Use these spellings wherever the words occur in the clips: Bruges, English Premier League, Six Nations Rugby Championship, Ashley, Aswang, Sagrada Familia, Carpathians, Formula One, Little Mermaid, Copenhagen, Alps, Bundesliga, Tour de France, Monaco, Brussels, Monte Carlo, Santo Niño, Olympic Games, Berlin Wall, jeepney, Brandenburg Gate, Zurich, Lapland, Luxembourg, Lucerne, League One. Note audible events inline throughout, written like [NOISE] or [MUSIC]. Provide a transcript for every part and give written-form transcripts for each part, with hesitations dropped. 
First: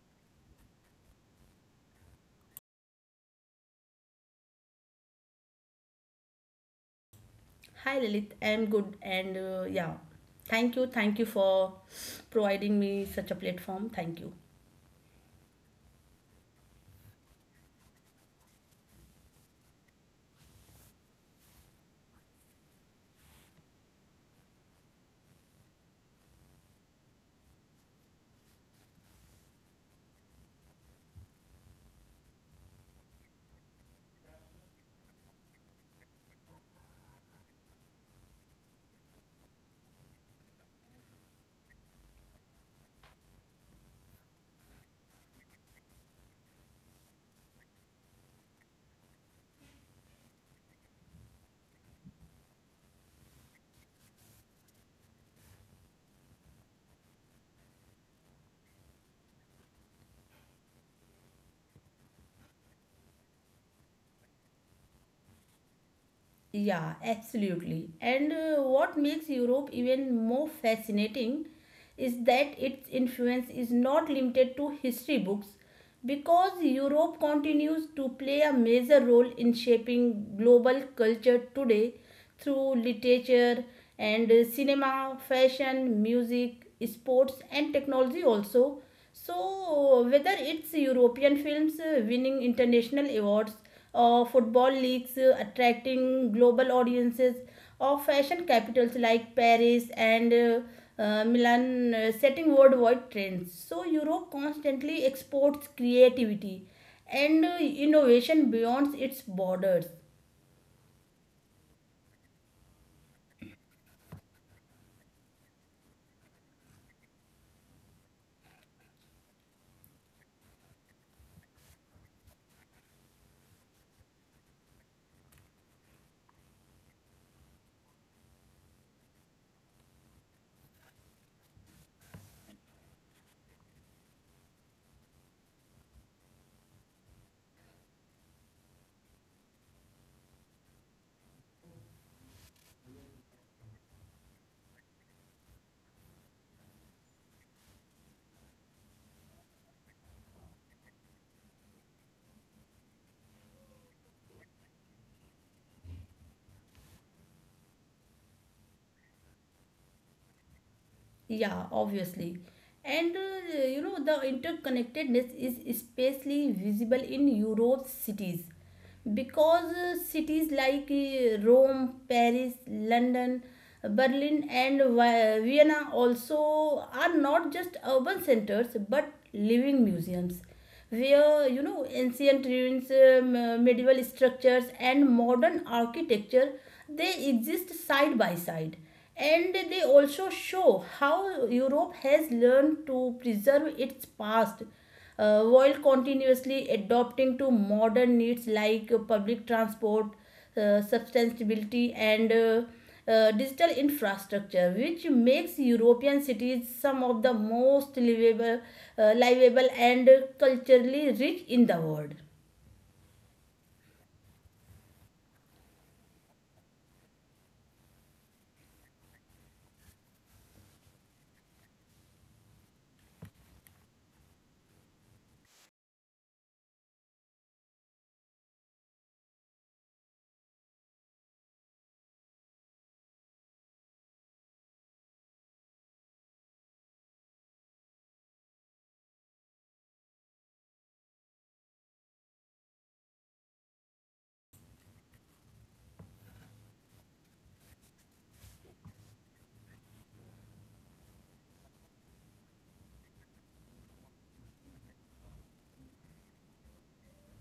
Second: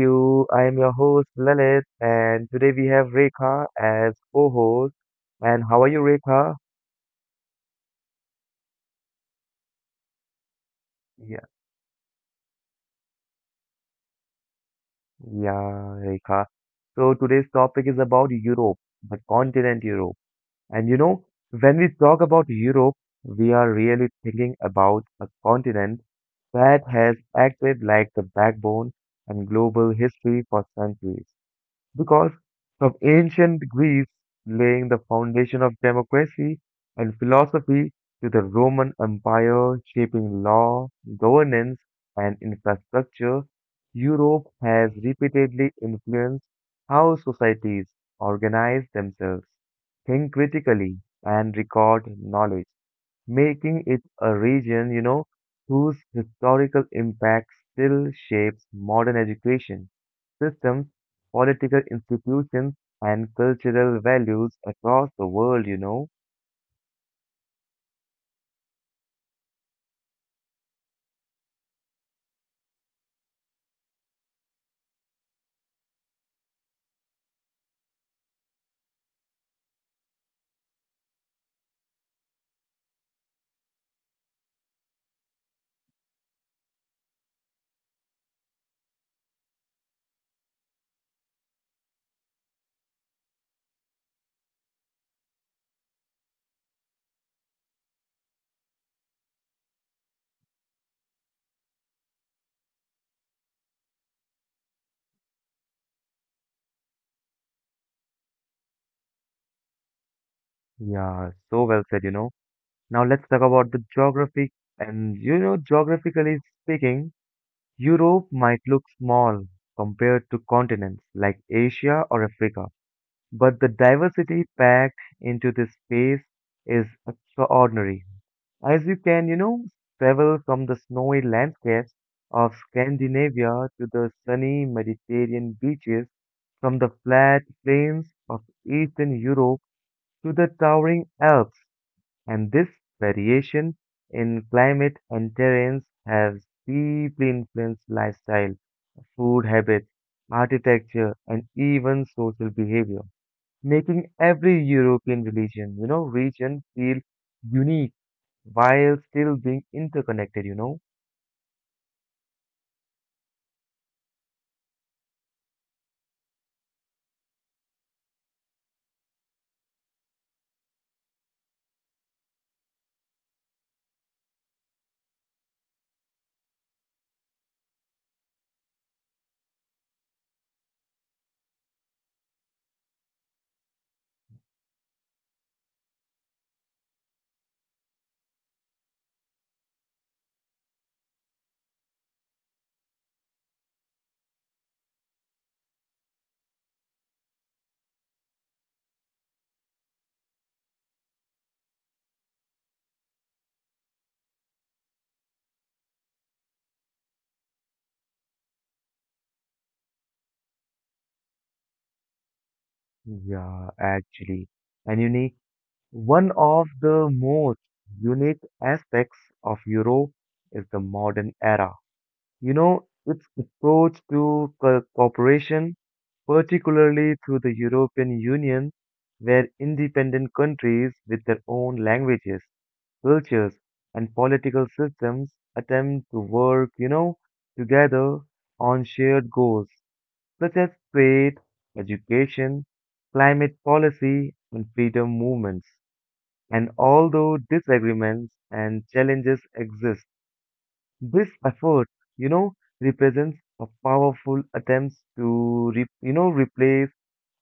you? I am your host, Lalit, and today we have Rekha as co-host. And how are you, Rekha? Hi Lilith, I'm good and thank you Yeah, for providing me such a platform. Thank you. yeah, Rekha. So today's topic is about Europe, the continent Europe. And when we talk about Europe, we are really thinking about a continent that has acted like the backbone and global history for centuries. Because from ancient Greece laying the foundation of democracy and philosophy to the Roman Empire shaping law, governance, and infrastructure, Europe has repeatedly influenced how societies organize themselves, think critically, and record knowledge making it a region, whose historical impact still shapes modern education systems, political institutions, and cultural values across the world. Yeah, absolutely. And what makes Europe even more fascinating is that its influence is not limited to history books because Europe continues to play a major role in shaping global culture today through literature and cinema, fashion, music, sports, and technology also. So, whether it's European films winning international awards, or football leagues attracting global audiences, or fashion capitals like Paris and Milan setting worldwide trends. So, Europe constantly exports creativity and innovation beyond its borders. Yeah, so well said. Now let's talk about the geography. And geographically speaking, Europe might look small compared to continents like Asia or Africa, but the diversity packed into this space is extraordinary. As you can travel from the snowy landscapes of Scandinavia to the sunny Mediterranean beaches, from the flat plains of Eastern Europe to the towering Alps. And this variation in climate and terrains has deeply influenced lifestyle, food habits, architecture, and even social behavior, making every European region feel unique while still being interconnected? Yeah, obviously. And the interconnectedness is especially visible in Europe's cities because cities like Rome, Paris, London, Berlin, and Vienna also are not just urban centers but living museums where you know ancient ruins, medieval structures, and modern architecture they exist side by side, and they also show how Europe has learned to preserve its past while continuously adapting to modern needs like public transport, sustainability, and digital infrastructure which makes European cities some of the most livable livable and culturally rich in the world. Yeah, actually. And unique, one of the most unique aspects of Europe is the modern era. Its approach to cooperation, particularly through the European Union, where independent countries with their own languages, cultures, and political systems attempt to work together on shared goals such as trade, education, climate policy, and freedom movements. And although disagreements and challenges exist, this effort, you know, represents a powerful attempt to replace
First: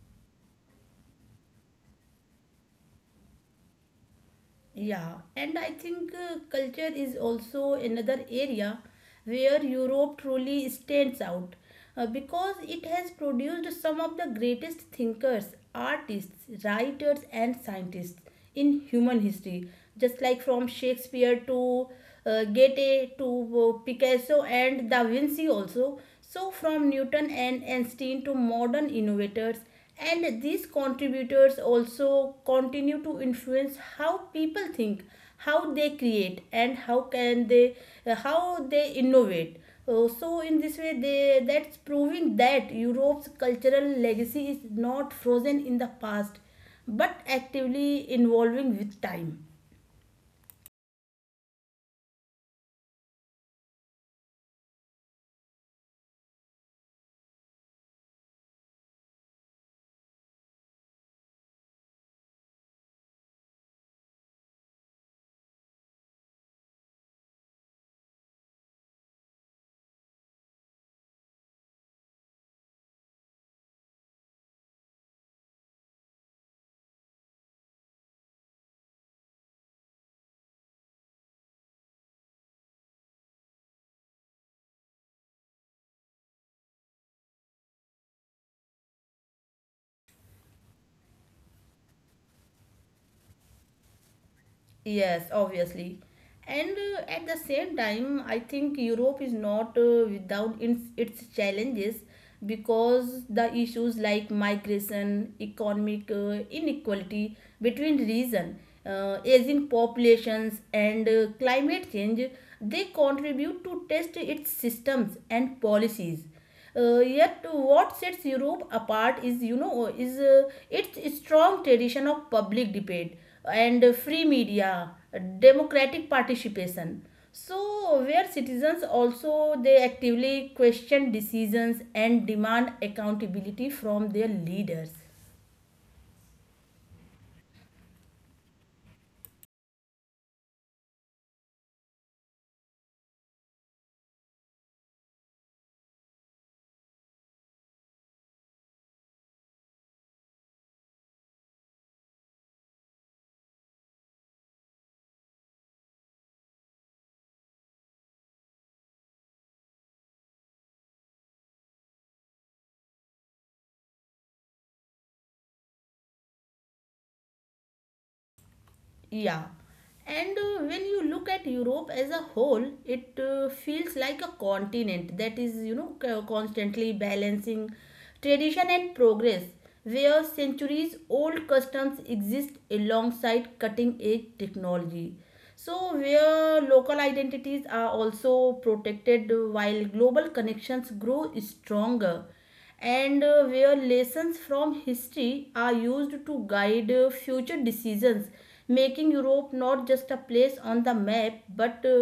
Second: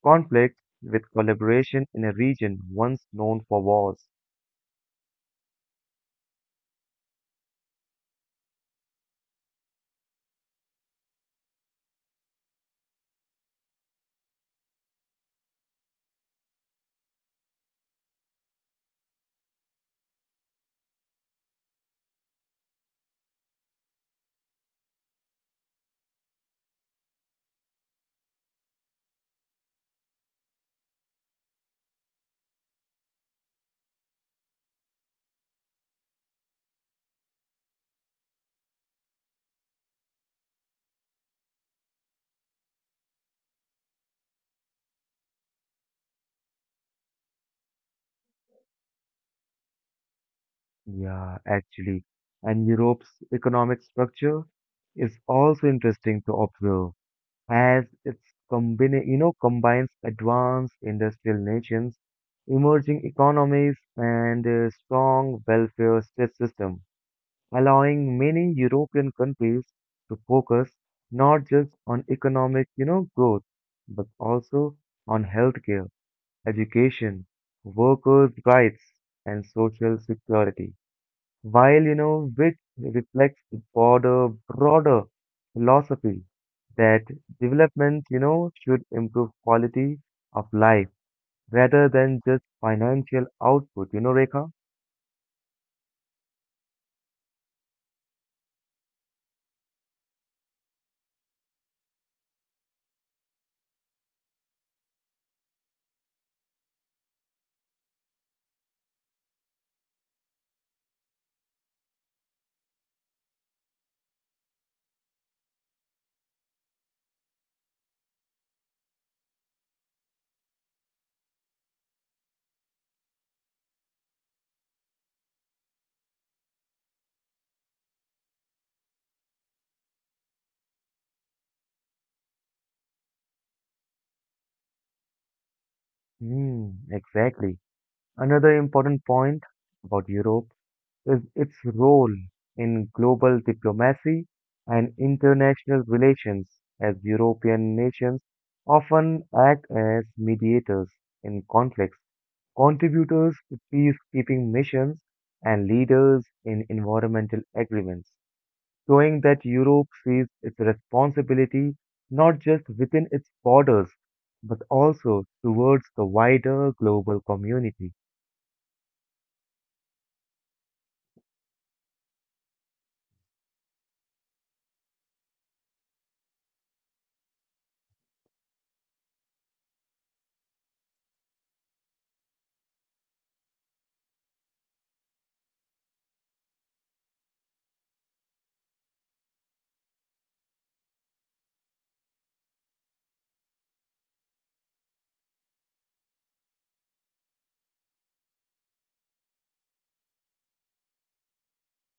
conflict with collaboration in a region once known for wars. Yeah, and I think culture is also another area where Europe truly stands out because it has produced some of the greatest thinkers, artists, writers, and scientists in human history, just like from Shakespeare to Goethe to Picasso and Da Vinci, also. So, from Newton and Einstein to modern innovators and these contributors also continue to influence how people think, how they create, and how can they how they innovate. So in this way they that's proving that Europe's cultural legacy is not frozen in the past but actively evolving with time. Yeah, actually. And Europe's economic structure is also interesting to observe. As its combines advanced industrial nations, emerging economies, and a strong welfare state system, allowing many European countries to focus not just on economic growth but also on healthcare, education, workers' rights, and social security while you know which reflects the broader philosophy that development should improve quality of life rather than just financial output, Rekha. Yes, obviously. And at the same time, I think Europe is not without its challenges because the issues like migration, economic inequality between region, aging populations, and climate change, they contribute to test its systems and policies. Yet what sets Europe apart is its strong tradition of public debate and free media, democratic participation. So where citizens also they actively question decisions and demand accountability from their leaders. Hmm, exactly. Another important point about Europe is its role in global diplomacy and international relations as European nations often act as mediators in conflicts, contributors to peacekeeping missions, and leaders in environmental agreements, showing that Europe sees its responsibility not just within its borders, but also towards the wider global community. Yeah, and when you look at Europe as a whole, it feels like a continent that is, you know, constantly balancing tradition and progress, where centuries old customs exist alongside cutting edge technology. So, where local identities are also protected while global connections grow stronger and where lessons from history are used to guide future decisions, making Europe not just a place on the map but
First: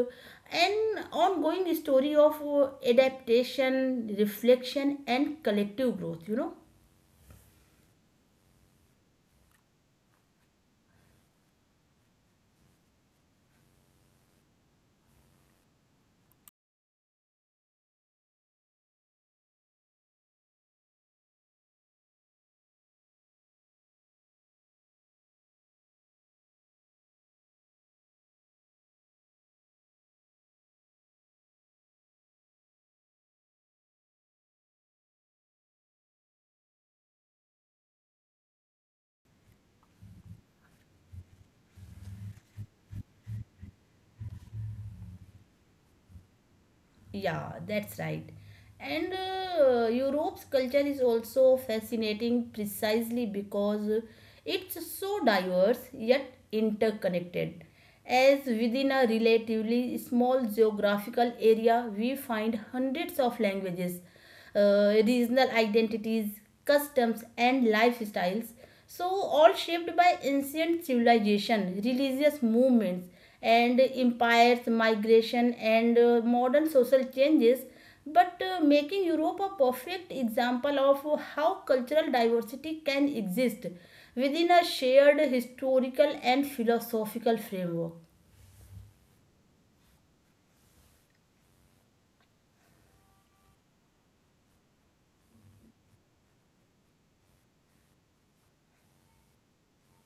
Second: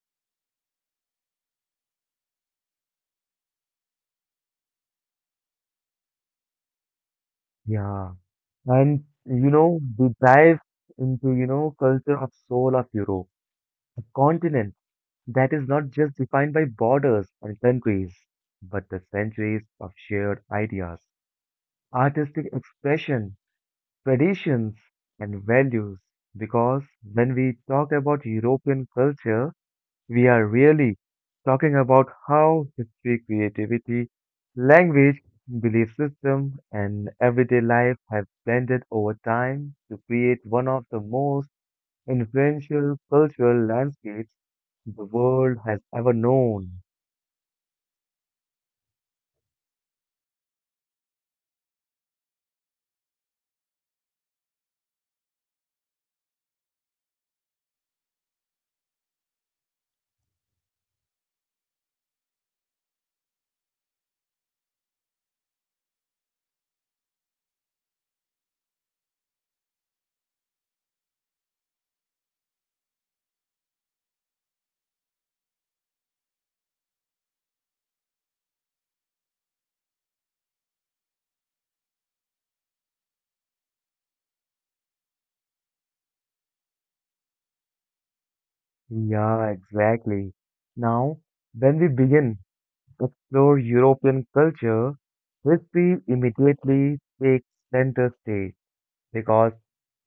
an ongoing story of adaptation, reflection, and collective growth, you know. Yeah. And we dive into culture of soul of Europe, a continent that is not just defined by borders and countries, but the centuries of shared ideas, artistic expression, traditions and values because when we talk about European culture, we are really talking about how history, creativity, language, belief system, and everyday life have blended over time to create one of the most influential cultural landscapes the world has ever known. Yeah, that's right. And Europe's culture is also fascinating precisely because it's so diverse yet interconnected. As within a relatively small geographical area, we find hundreds of languages, regional identities, customs, and lifestyles. So, all shaped by ancient civilization, religious movements, and empires, migration, and modern social changes, but making Europe a perfect example of how cultural diversity can exist within a shared historical and philosophical framework. Yeah, exactly. Now, when we begin explore European culture, history immediately takes center stage because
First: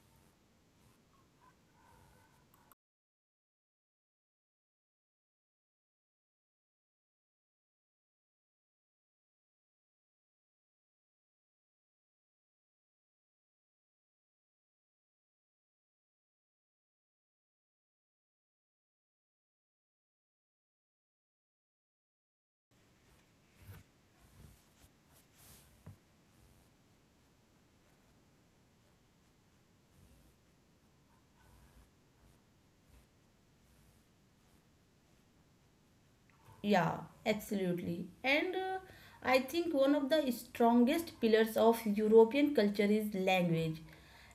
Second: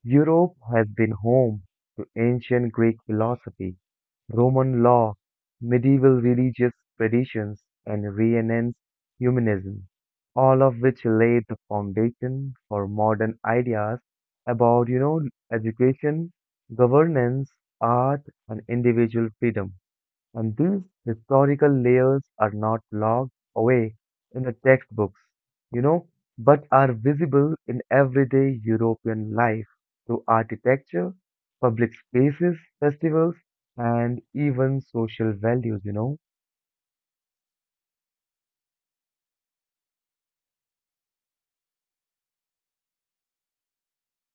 Europe has been home to ancient Greek philosophy, Roman law, medieval religious traditions, and Renaissance humanism, all of which laid the foundation for modern ideas about education, governance, art, and individual freedom and these historical layers are not locked away in the textbooks, you know, but are visible in everyday European life through architecture, public spaces, festivals, and even social values. Yeah, absolutely. And I think one of the strongest pillars of European culture is language.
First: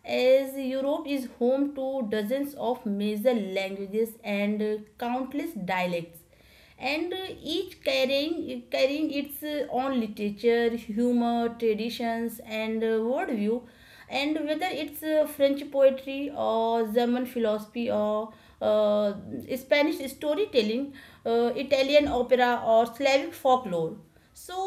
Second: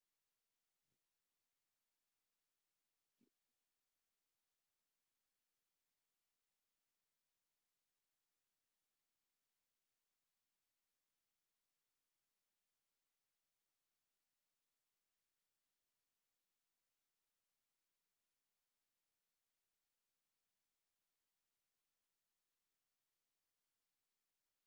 As Europe is home to dozens of major languages and countless dialects, and each carrying its own literature, humor, traditions, and worldview, and whether it's French poetry or German philosophy or uh, Spanish storytelling, Italian opera or Slavic folklore. So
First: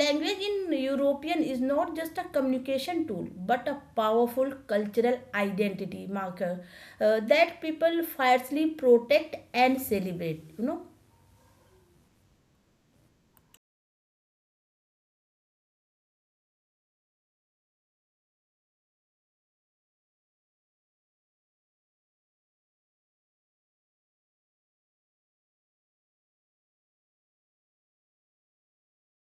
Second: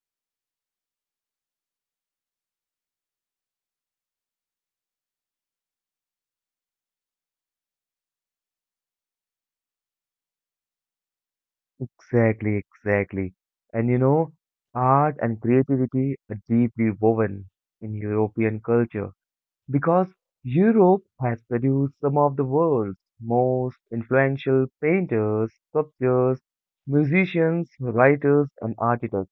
language in European is not just a communication tool but a powerful cultural identity marker that people fiercely protect and celebrate, you know. Exactly, exactly. And art and creativity are deeply woven in European culture because Europe has produced some of the world's most influential painters, sculptors, musicians, writers, and architects.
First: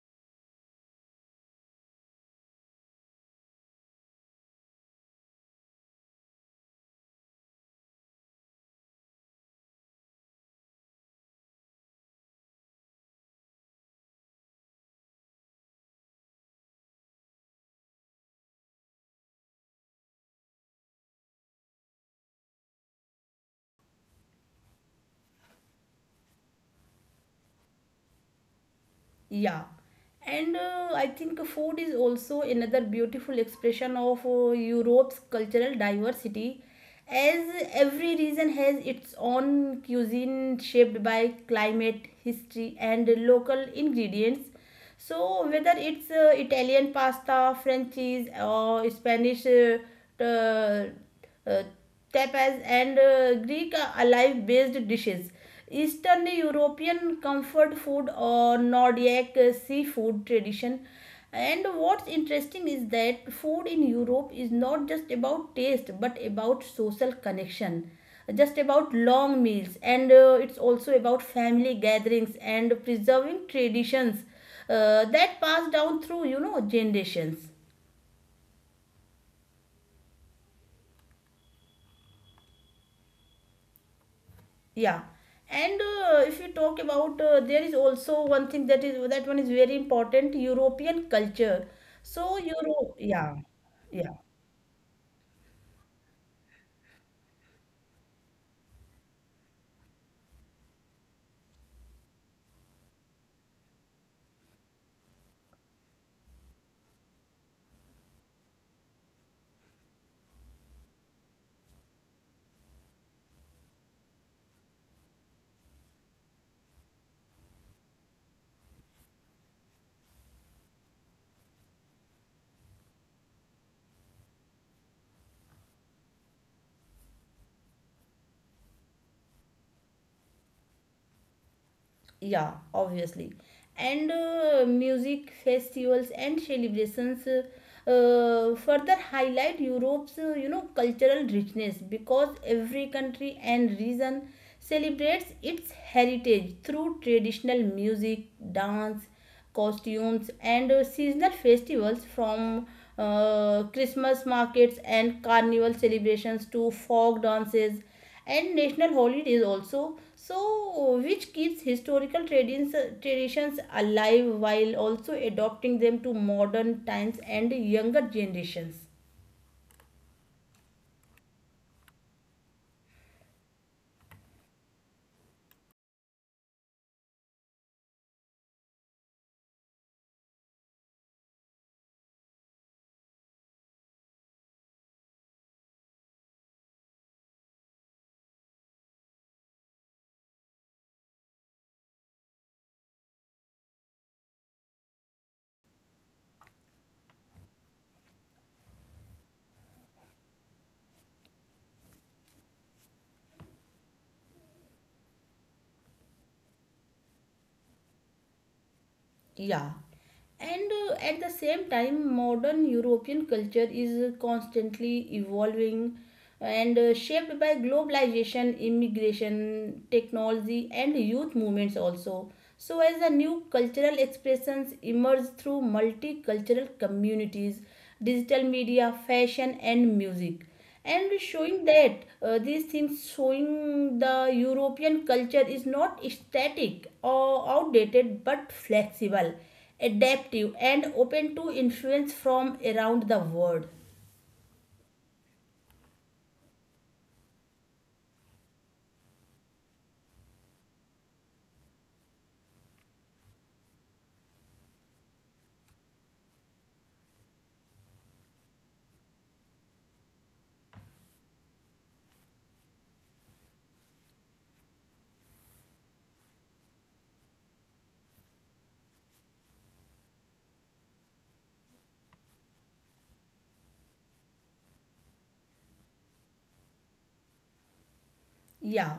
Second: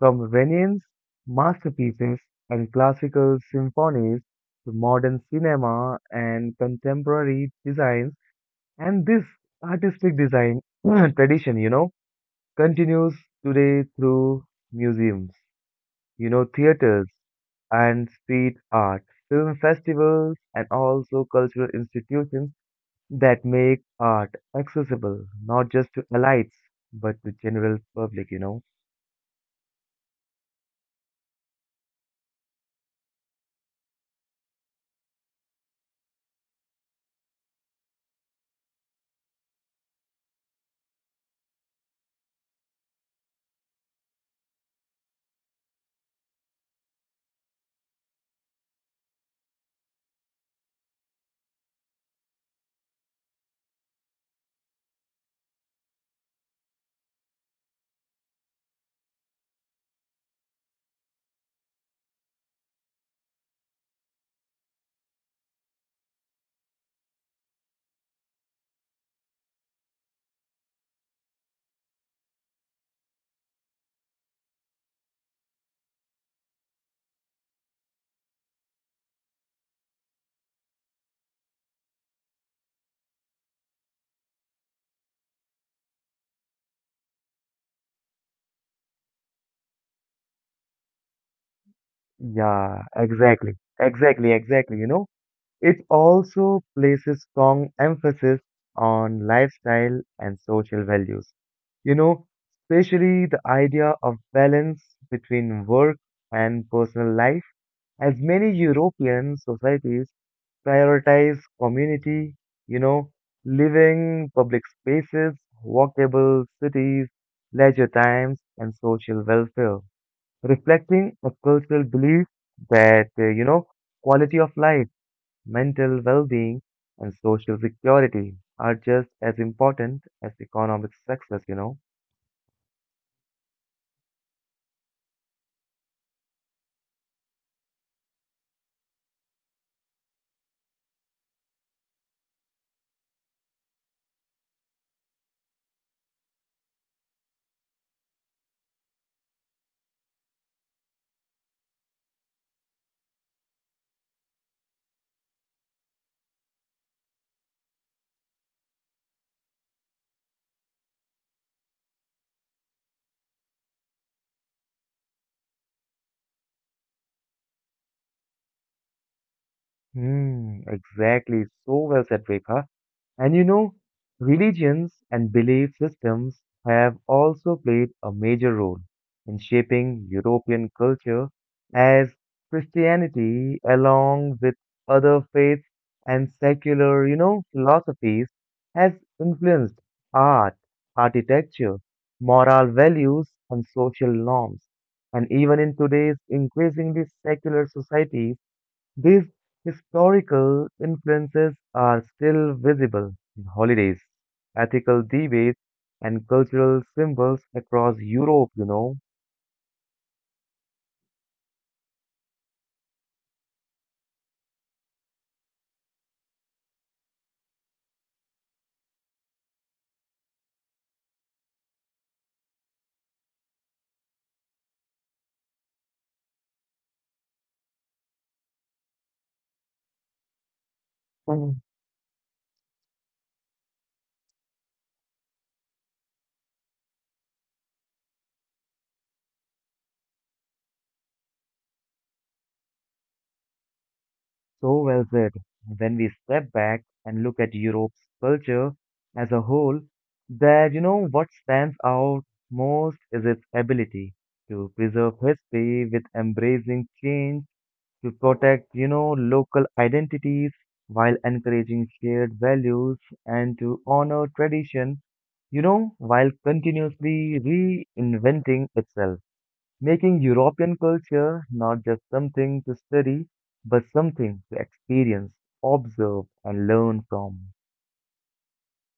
From Renaissance masterpieces and classical symphonies to modern cinema and contemporary designs, and this artistic design [CLEARS THROAT] tradition continues today through museums, theaters and street art, film festivals, and also cultural institutions that make art accessible, not just to elites, but to general public. Yeah, and I think food is also another beautiful expression of Europe's cultural diversity, as every region has its own cuisine shaped by climate, history, and local ingredients. So whether it's Italian pasta, French cheese, or Spanish t- uh, tapas and Greek alive based dishes. Eastern European comfort food or Nordic seafood tradition. And what's interesting is that food in Europe is not just about taste but about social connection, just about long meals, and it's also about family gatherings and preserving traditions that pass down through you know generations. Yeah, and if you talk about there is also one thing that is that one is very important European culture, so Yeah, euro yeah exactly. yeah Exactly, exactly. It also places strong emphasis on lifestyle and social values. You know, especially the idea of balance between work and personal life, as many European societies prioritize community, you know, living public spaces, walkable cities, leisure times, and social welfare, reflecting a cultural belief that quality of life, mental well being, and social security are just as important as economic success. yeah, obviously. And music festivals and celebrations further highlight Europe's you know cultural richness because every country and region celebrates its heritage through traditional music, dance, costumes, and seasonal festivals from Christmas markets and carnival celebrations to folk dances and national holidays also. So, which keeps historical traditions alive while also adopting them to modern times and younger generations. Hmm, exactly. So well said, Rekha. And religions and belief systems have also played a major role in shaping European culture as Christianity, along with other faiths and secular philosophies, has influenced art, architecture, moral values, and social norms. And even in today's increasingly secular societies, these historical influences are still visible in holidays, ethical debates, and cultural symbols across Europe. Yeah. And at the same time, modern European culture is constantly evolving and shaped by globalization, immigration, technology, and youth movements also. So, as the new cultural expressions emerge through multicultural communities, digital media, fashion, and music, and Mm. showing that these things showing the European culture is not static or outdated but flexible, adaptive, and open to influence from around the world. So well said. When we step back and look at Europe's culture as a whole, that you know what stands out most is its ability to preserve history with embracing change to protect local identities while encouraging shared values and to honor tradition, while continuously reinventing itself, making European culture not just something to study, but something to experience, observe, and learn from. Yeah,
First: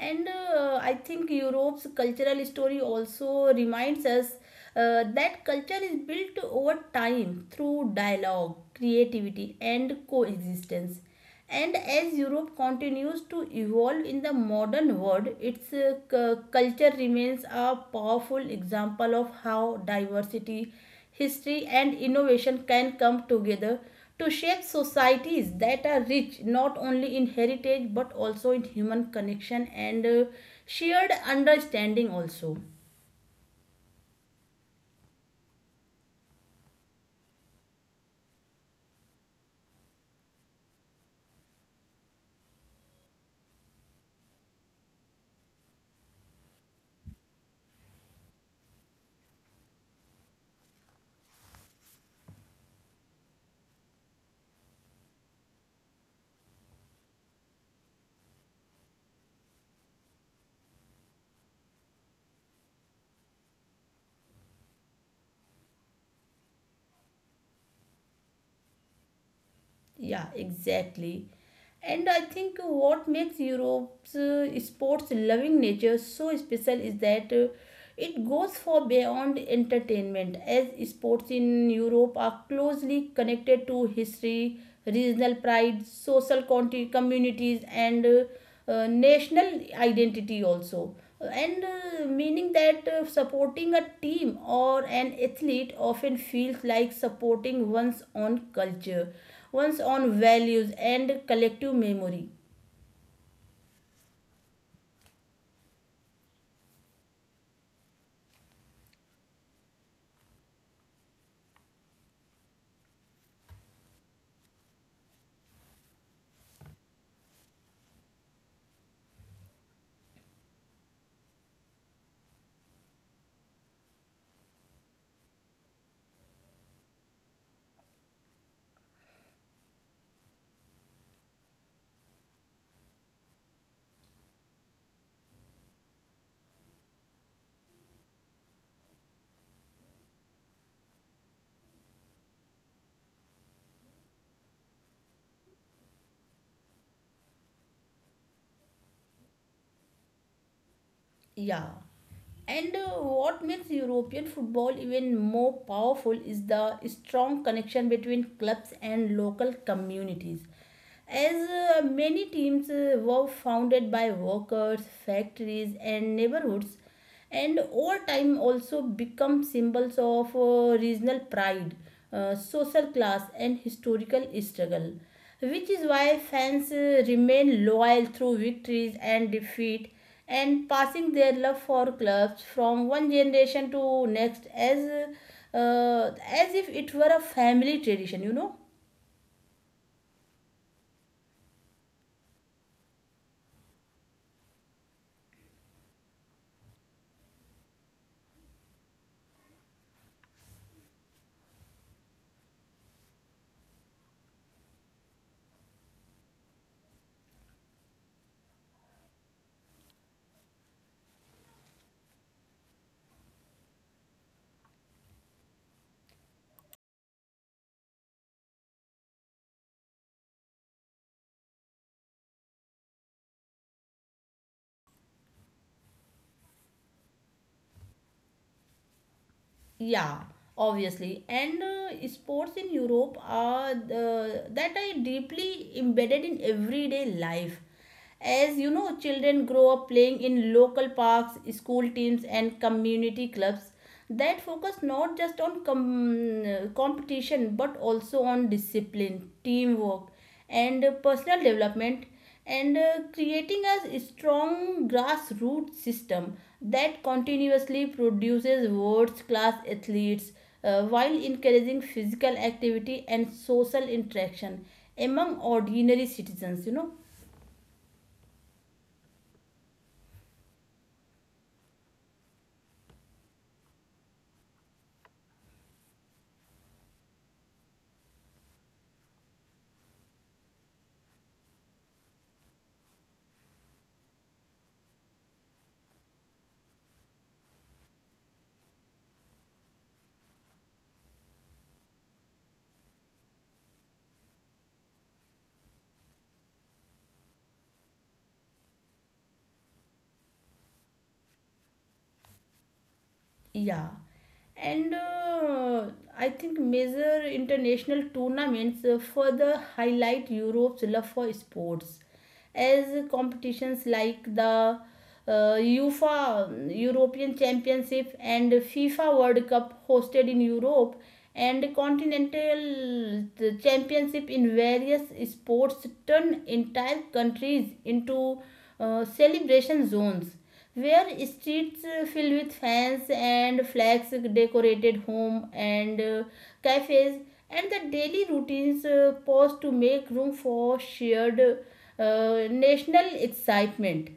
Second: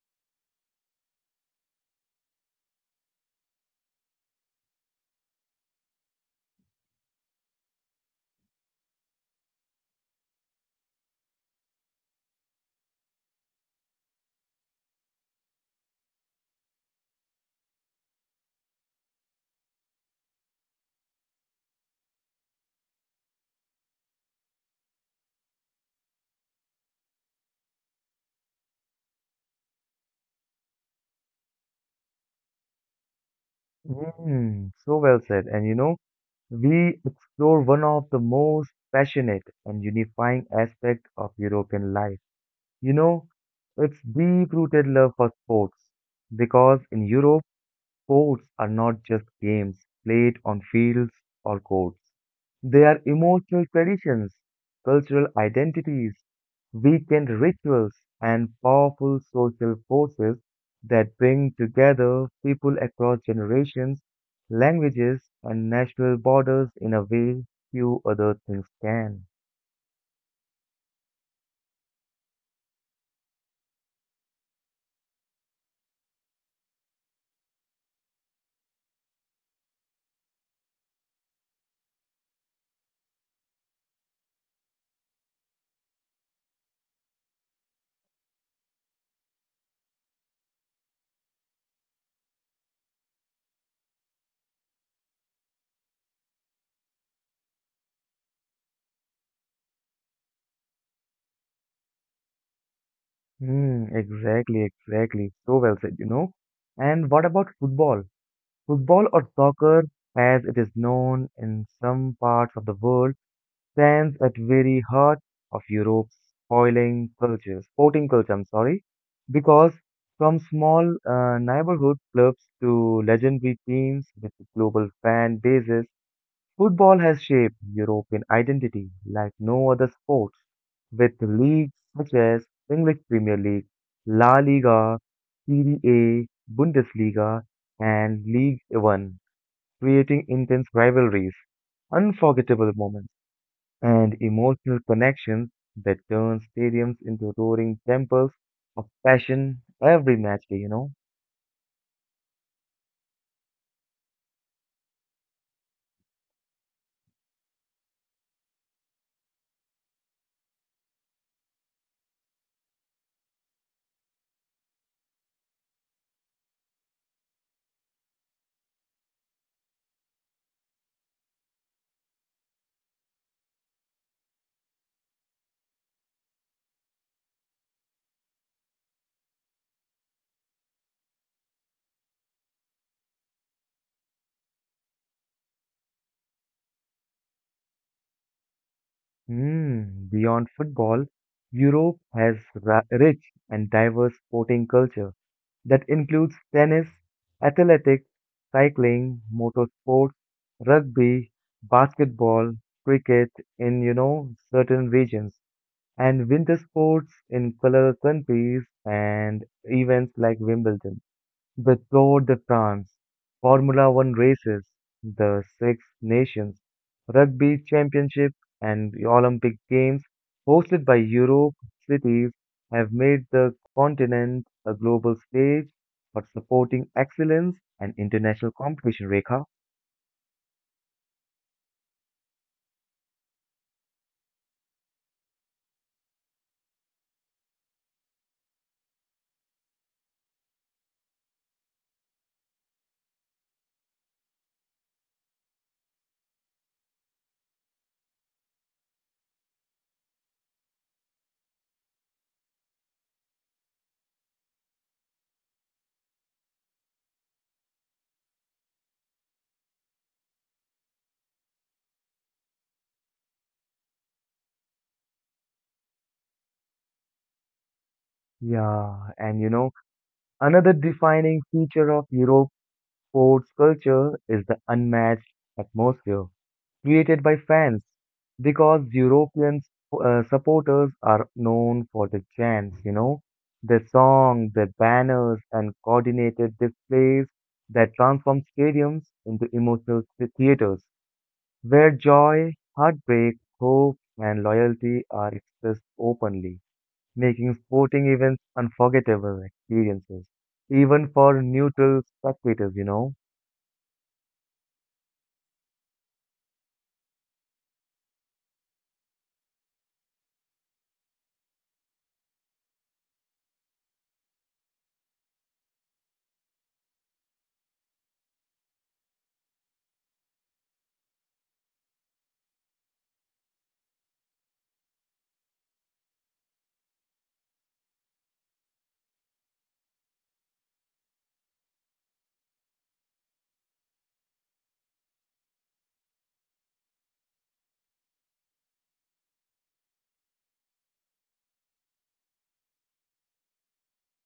and I think Europe's cultural story also reminds us that culture is built over time through dialogue, creativity, and coexistence. And as Europe continues to evolve in the modern world, its culture remains a powerful example of how diversity, history, and innovation can come together to shape societies that are rich not only in heritage but also in human connection and shared understanding also. Mm, so well said. And we explore one of the most passionate and unifying aspects of European life You know, it's deep rooted love for sports because in Europe, sports are not just games played on fields or courts. They are emotional traditions, cultural identities, weekend rituals, and powerful social forces that bring together people across generations, languages, and national borders in a way few other things can. Yeah, exactly. And I think what makes Europe's sports loving nature so special is that it goes far beyond entertainment, as sports in Europe are closely connected to history, regional pride, social communities, and national identity also. And meaning that supporting a team or an athlete often feels like supporting one's own culture, one's own values, and collective memory. Mm, exactly, exactly. So well said. And what about football? Football or soccer, as it is known in some parts of the world, stands at very heart of Europe's sporting culture, I'm sorry, because from small neighborhood clubs to legendary teams with global fan bases, football has shaped European identity like no other sports, with leagues such as English Premier League, La Liga, Serie A, Bundesliga, and League One, creating intense rivalries, unforgettable moments, and emotional connections that turn stadiums into roaring temples of passion every match day. Yeah, and what makes European football even more powerful is the strong connection between clubs and local communities. As many teams were founded by workers, factories, and neighborhoods, and over time also become symbols of regional pride, social class, and historical struggle, which is why fans remain loyal through victories and defeat and passing their love for clubs from one generation to next, as if it were a family tradition, you know. Hmm, beyond football, Europe has rich and diverse sporting culture that includes tennis, athletics, cycling, motorsports, rugby, basketball, cricket in certain regions, and winter sports in color countries and events like Wimbledon. The Tour de France, Formula One races, the Six Nations Rugby Championship, and the Olympic Games hosted by Europe cities have made the continent a global stage for supporting excellence and international competition, Rekha. Yeah, obviously. And sports in Europe are that are deeply embedded in everyday life. As you know, children grow up playing in local parks, school teams, and community clubs that focus not just on competition but also on discipline, teamwork, and personal development, and creating a strong grassroots system that continuously produces world-class athletes while encouraging physical activity and social interaction among ordinary citizens, you know. Yeah, and another defining feature of Europe's sports culture is the unmatched atmosphere created by fans because European supporters are known for the chants, their songs, their banners, and coordinated displays that transform stadiums into emotional theaters where joy, heartbreak, hope, and loyalty are expressed openly, making sporting events unforgettable experiences, even for neutral spectators. Yeah, and I think major international tournaments further highlight Europe's love for sports, as competitions like the UEFA European Championship and FIFA World Cup hosted in Europe and continental championship in various sports turn entire countries into celebration zones where streets filled with fans and flags decorated home and cafes and the daily routines pause to make room for shared national excitement.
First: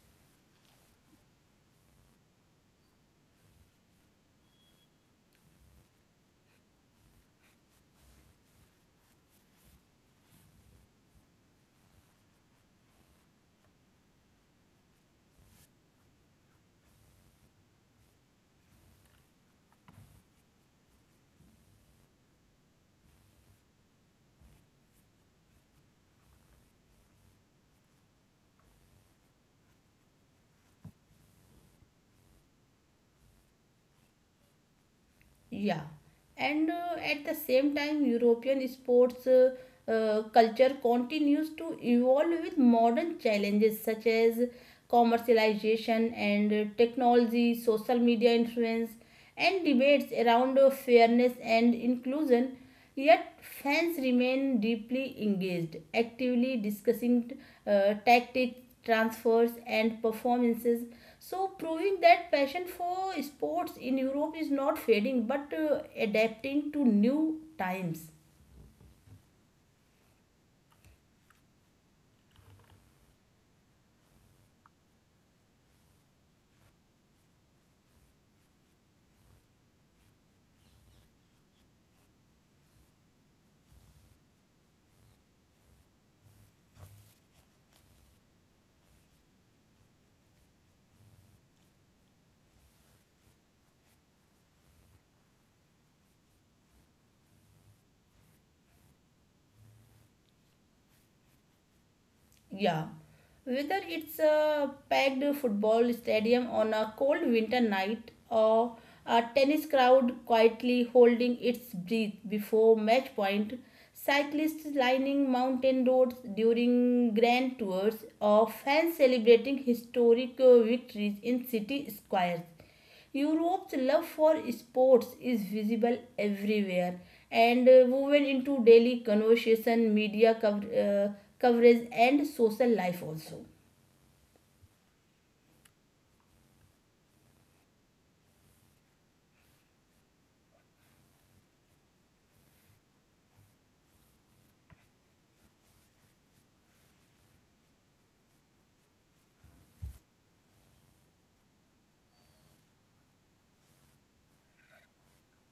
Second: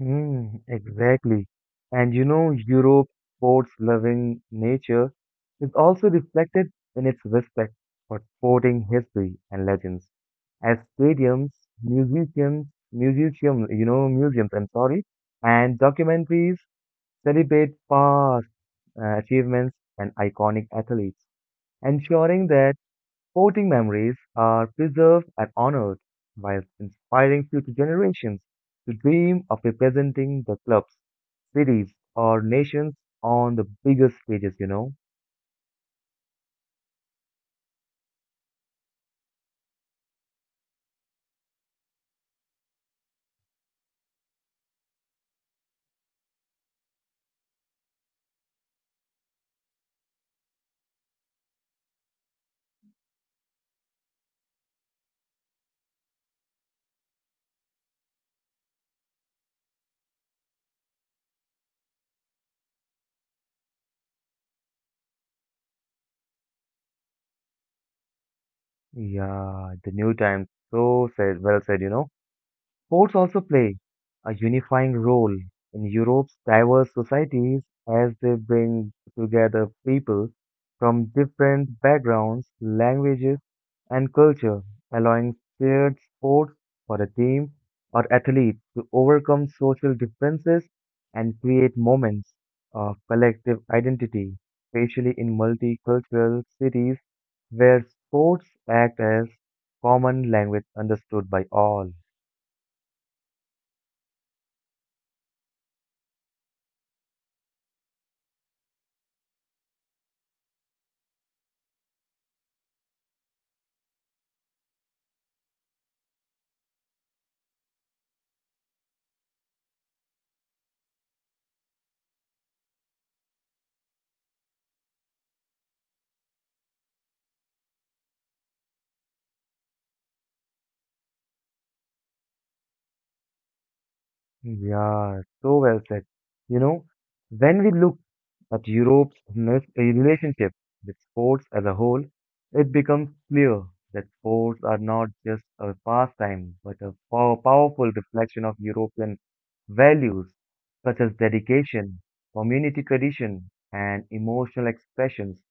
Mm, exactly. And Europe's sports-loving nature is also reflected in its respect for sporting history and legends. As stadiums, musicians, museums, I'm sorry, and documentaries celebrate past achievements and iconic athletes, ensuring that sporting memories are preserved and honored, while inspiring future generations to dream of representing the clubs, cities, or nations on the biggest stages. Yeah, and at the same time, European sports culture continues to evolve with modern challenges such as commercialization and technology, social media influence, and debates around fairness and inclusion. Yet fans remain deeply engaged, actively discussing tactics, transfers, and performances. So, proving that passion for sports in Europe is not fading but adapting to new times. Yeah, the new times, so said, well said. Sports also play a unifying role in Europe's diverse societies as they bring together people from different backgrounds, languages, and culture, allowing shared sports for a team or athlete to overcome social differences and create moments of collective identity, especially in multicultural cities where sports act as common language understood by all. Yeah, whether it's a packed football stadium on a cold winter night, or a tennis crowd quietly holding its breath before match point, cyclists lining mountain roads during grand tours, or fans celebrating historic victories in city squares. Europe's love for sports is visible everywhere, and woven into daily conversation, media coverage, and social life also. Yeah, so well said. You know, when we look at Europe's relationship with sports as a whole, it becomes clear that sports are not just a pastime, but a powerful reflection of European values such as dedication, community tradition, and emotional expressions,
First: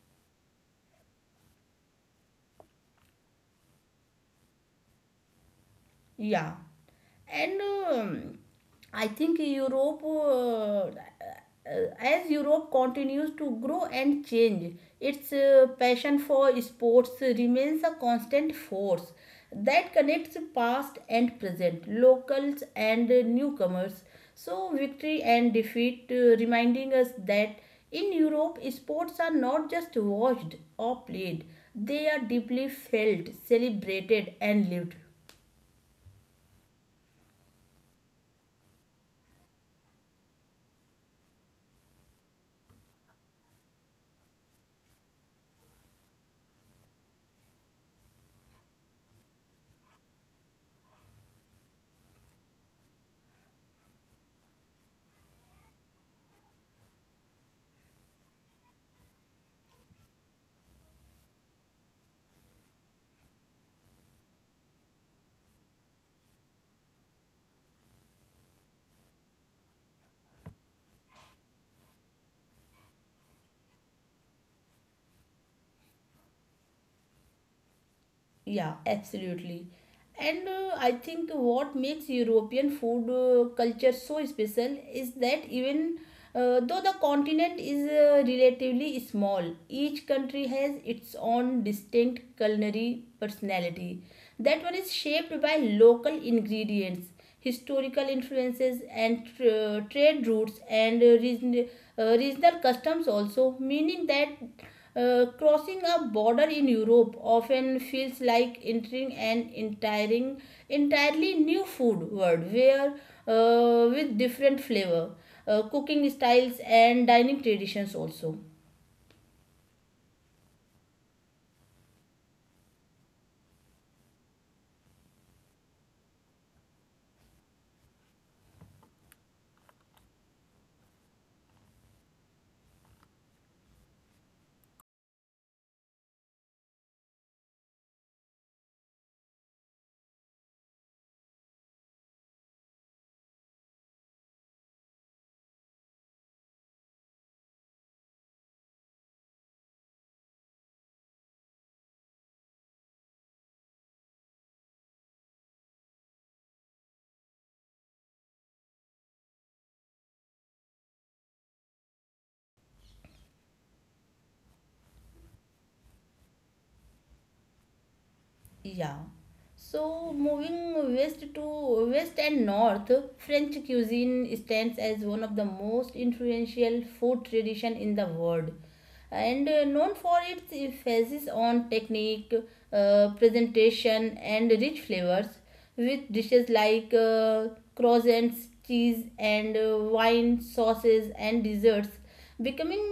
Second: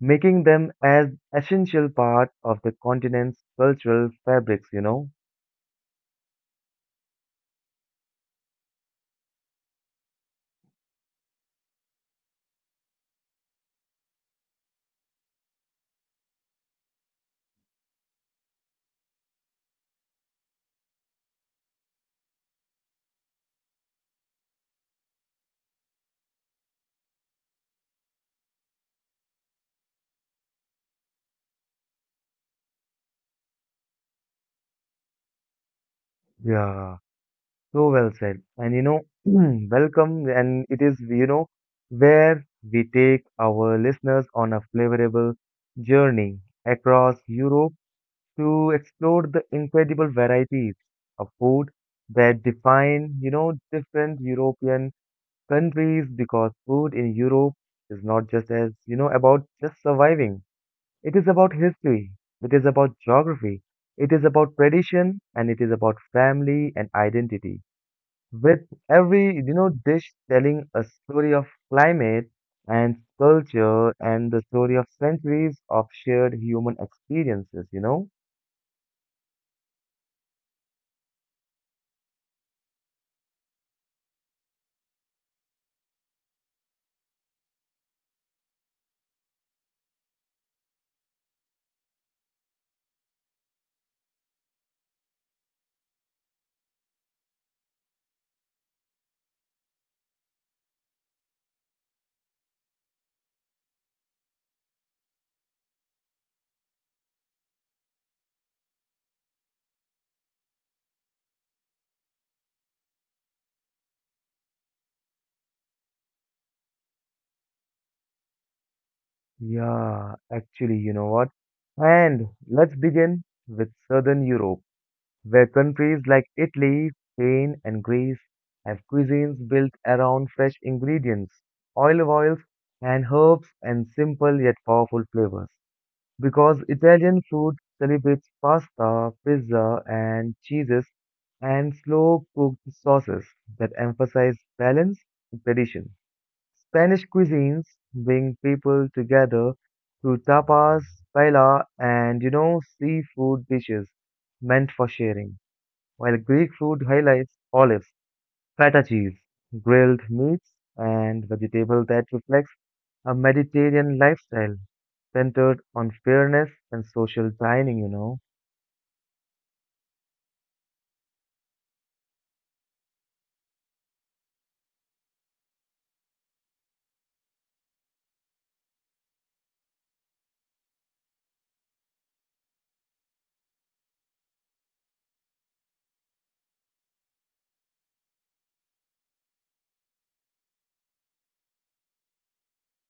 making them as essential part of the continent's cultural fabrics? Yeah, and I think as Europe continues to grow and change, its passion for sports remains a constant force that connects past and present, locals and newcomers. So, victory and defeat reminding us that in Europe, sports are not just watched or played, they are deeply felt, celebrated, and lived. Yeah. So well said. And [CLEARS THROAT] welcome. And it is where we take our listeners on a flavorable journey across Europe to explore the incredible varieties of food that define different European countries because food in Europe is not just as about just surviving. It is about history. It is about geography. It is about tradition and it is about family and identity with every dish telling a story of climate and culture and the story of centuries of shared human experiences. Yeah, absolutely. And I think what makes European food culture so special is that even though the continent is relatively small, each country has its own distinct culinary personality. That one is shaped by local ingredients, historical influences, and trade routes and regional customs, also, meaning that crossing a border in Europe often feels like entering an entirely new food world where with different flavor, cooking styles and dining traditions also. Yeah, actually, you know what, and let's begin with Southern Europe where countries like Italy, Spain and Greece have cuisines built around fresh ingredients, olive oils and herbs, and simple yet powerful flavors because Italian food celebrates pasta, pizza, and cheeses, and slow cooked sauces that emphasize balance and tradition. Spanish cuisines bring people together through tapas, paella, and seafood dishes meant for sharing, while Greek food highlights olives feta cheese, grilled meats, and vegetable that reflects a Mediterranean lifestyle centered on fairness and social dining. Yeah. So moving west and north, French cuisine stands as one of the most influential food tradition in the world, and known for its emphasis on technique, presentation, and rich flavors with dishes like croissants, cheese, and wine, sauces, and desserts becoming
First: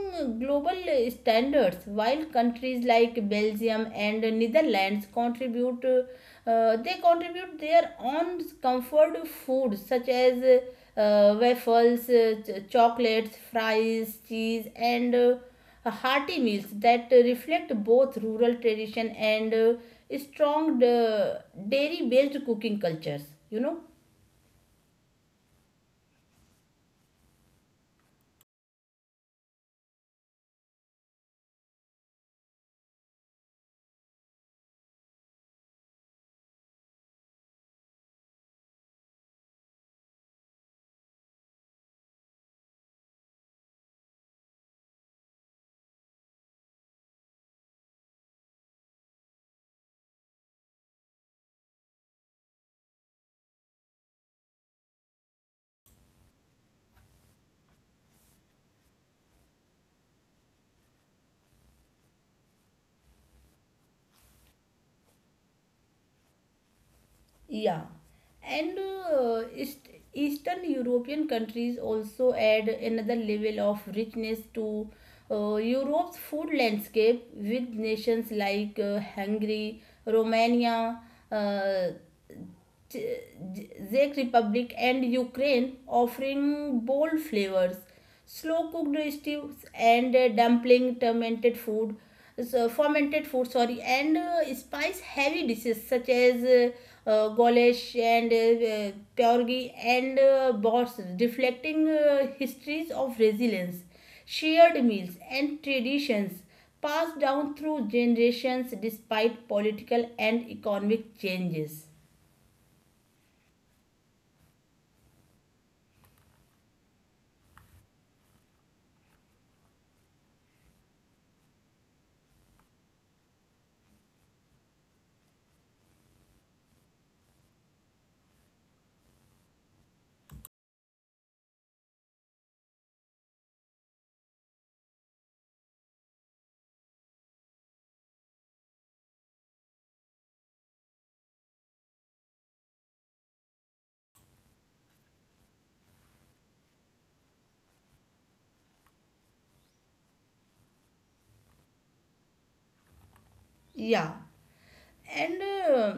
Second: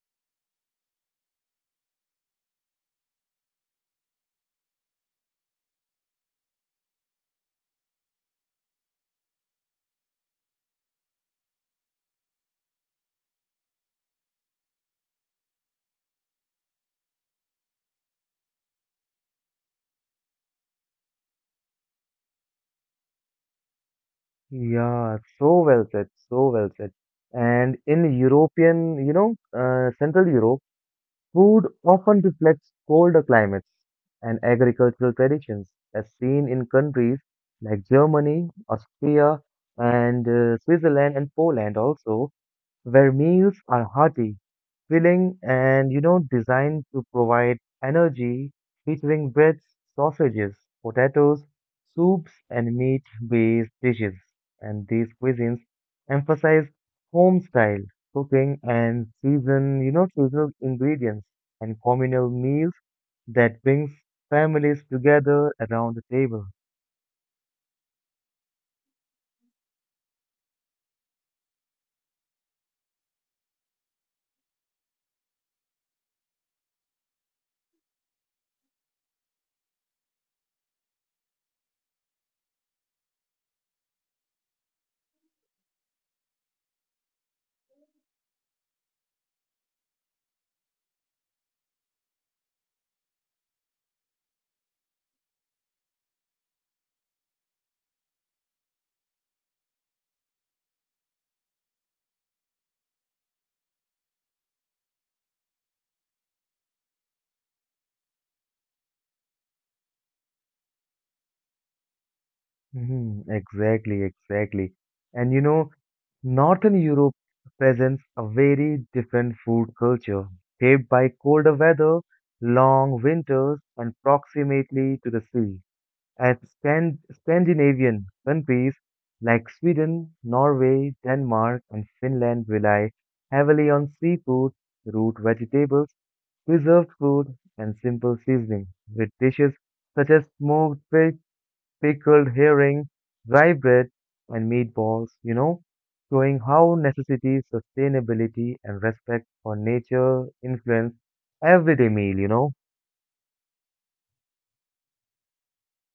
global standards, while countries like Belgium and Netherlands contribute they contribute their own comfort food such as waffles, chocolates, fries, cheese, and hearty meals that reflect both rural tradition and strong dairy based cooking cultures you know Yeah, so well said, so well said. And in European, Central Europe, food often reflects colder climates and agricultural traditions, as seen in countries like Germany, Austria, and Switzerland and Poland also, where meals are hearty, filling, and designed to provide energy, featuring breads, sausages, potatoes, soups, and meat based dishes. And these cuisines emphasize home style cooking and seasonal ingredients and communal meals that brings families together around the table. yeah. And eastern European countries also add another level of richness to Europe's food landscape, with nations like Hungary, Romania, uh, Czech Republic, and Ukraine, offering bold flavors, slow cooked stews and dumpling, fermented food, so fermented food, sorry, and spice heavy dishes such as goulash and pierogi and bots, reflecting histories of resilience, shared meals, and traditions passed down through generations despite political and economic changes. Mhm, exactly, exactly. And Northern Europe presents a very different food culture, shaped by colder weather, long winters, and proximity to the sea. As Scandinavian countries like Sweden, Norway, Denmark, and Finland rely heavily on seafood, root vegetables, preserved food, and simple seasoning, with dishes such as smoked fish pickled herring, dry bread, and meatballs, showing how necessity, sustainability, and respect for nature influence everyday meal. Yeah, and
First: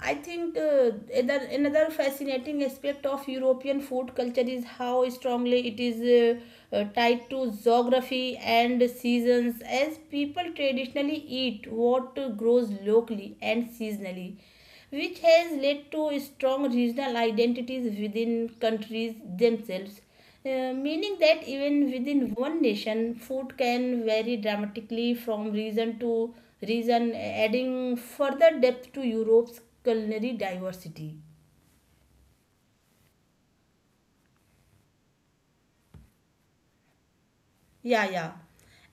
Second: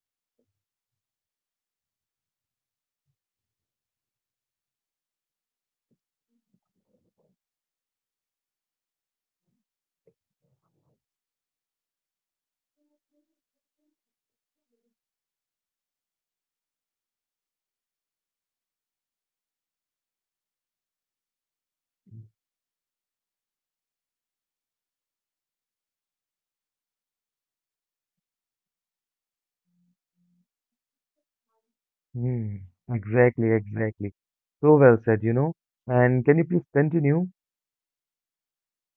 I think another fascinating aspect of European food culture is how strongly it is tied to geography and seasons, as people traditionally eat what grows locally and seasonally, which has led to strong regional identities within countries themselves. Meaning that even within one nation, food can vary dramatically from region to region, adding further depth to Europe's culinary diversity. Hmm, exactly, exactly. So well said. And can you please continue? Yeah, yeah.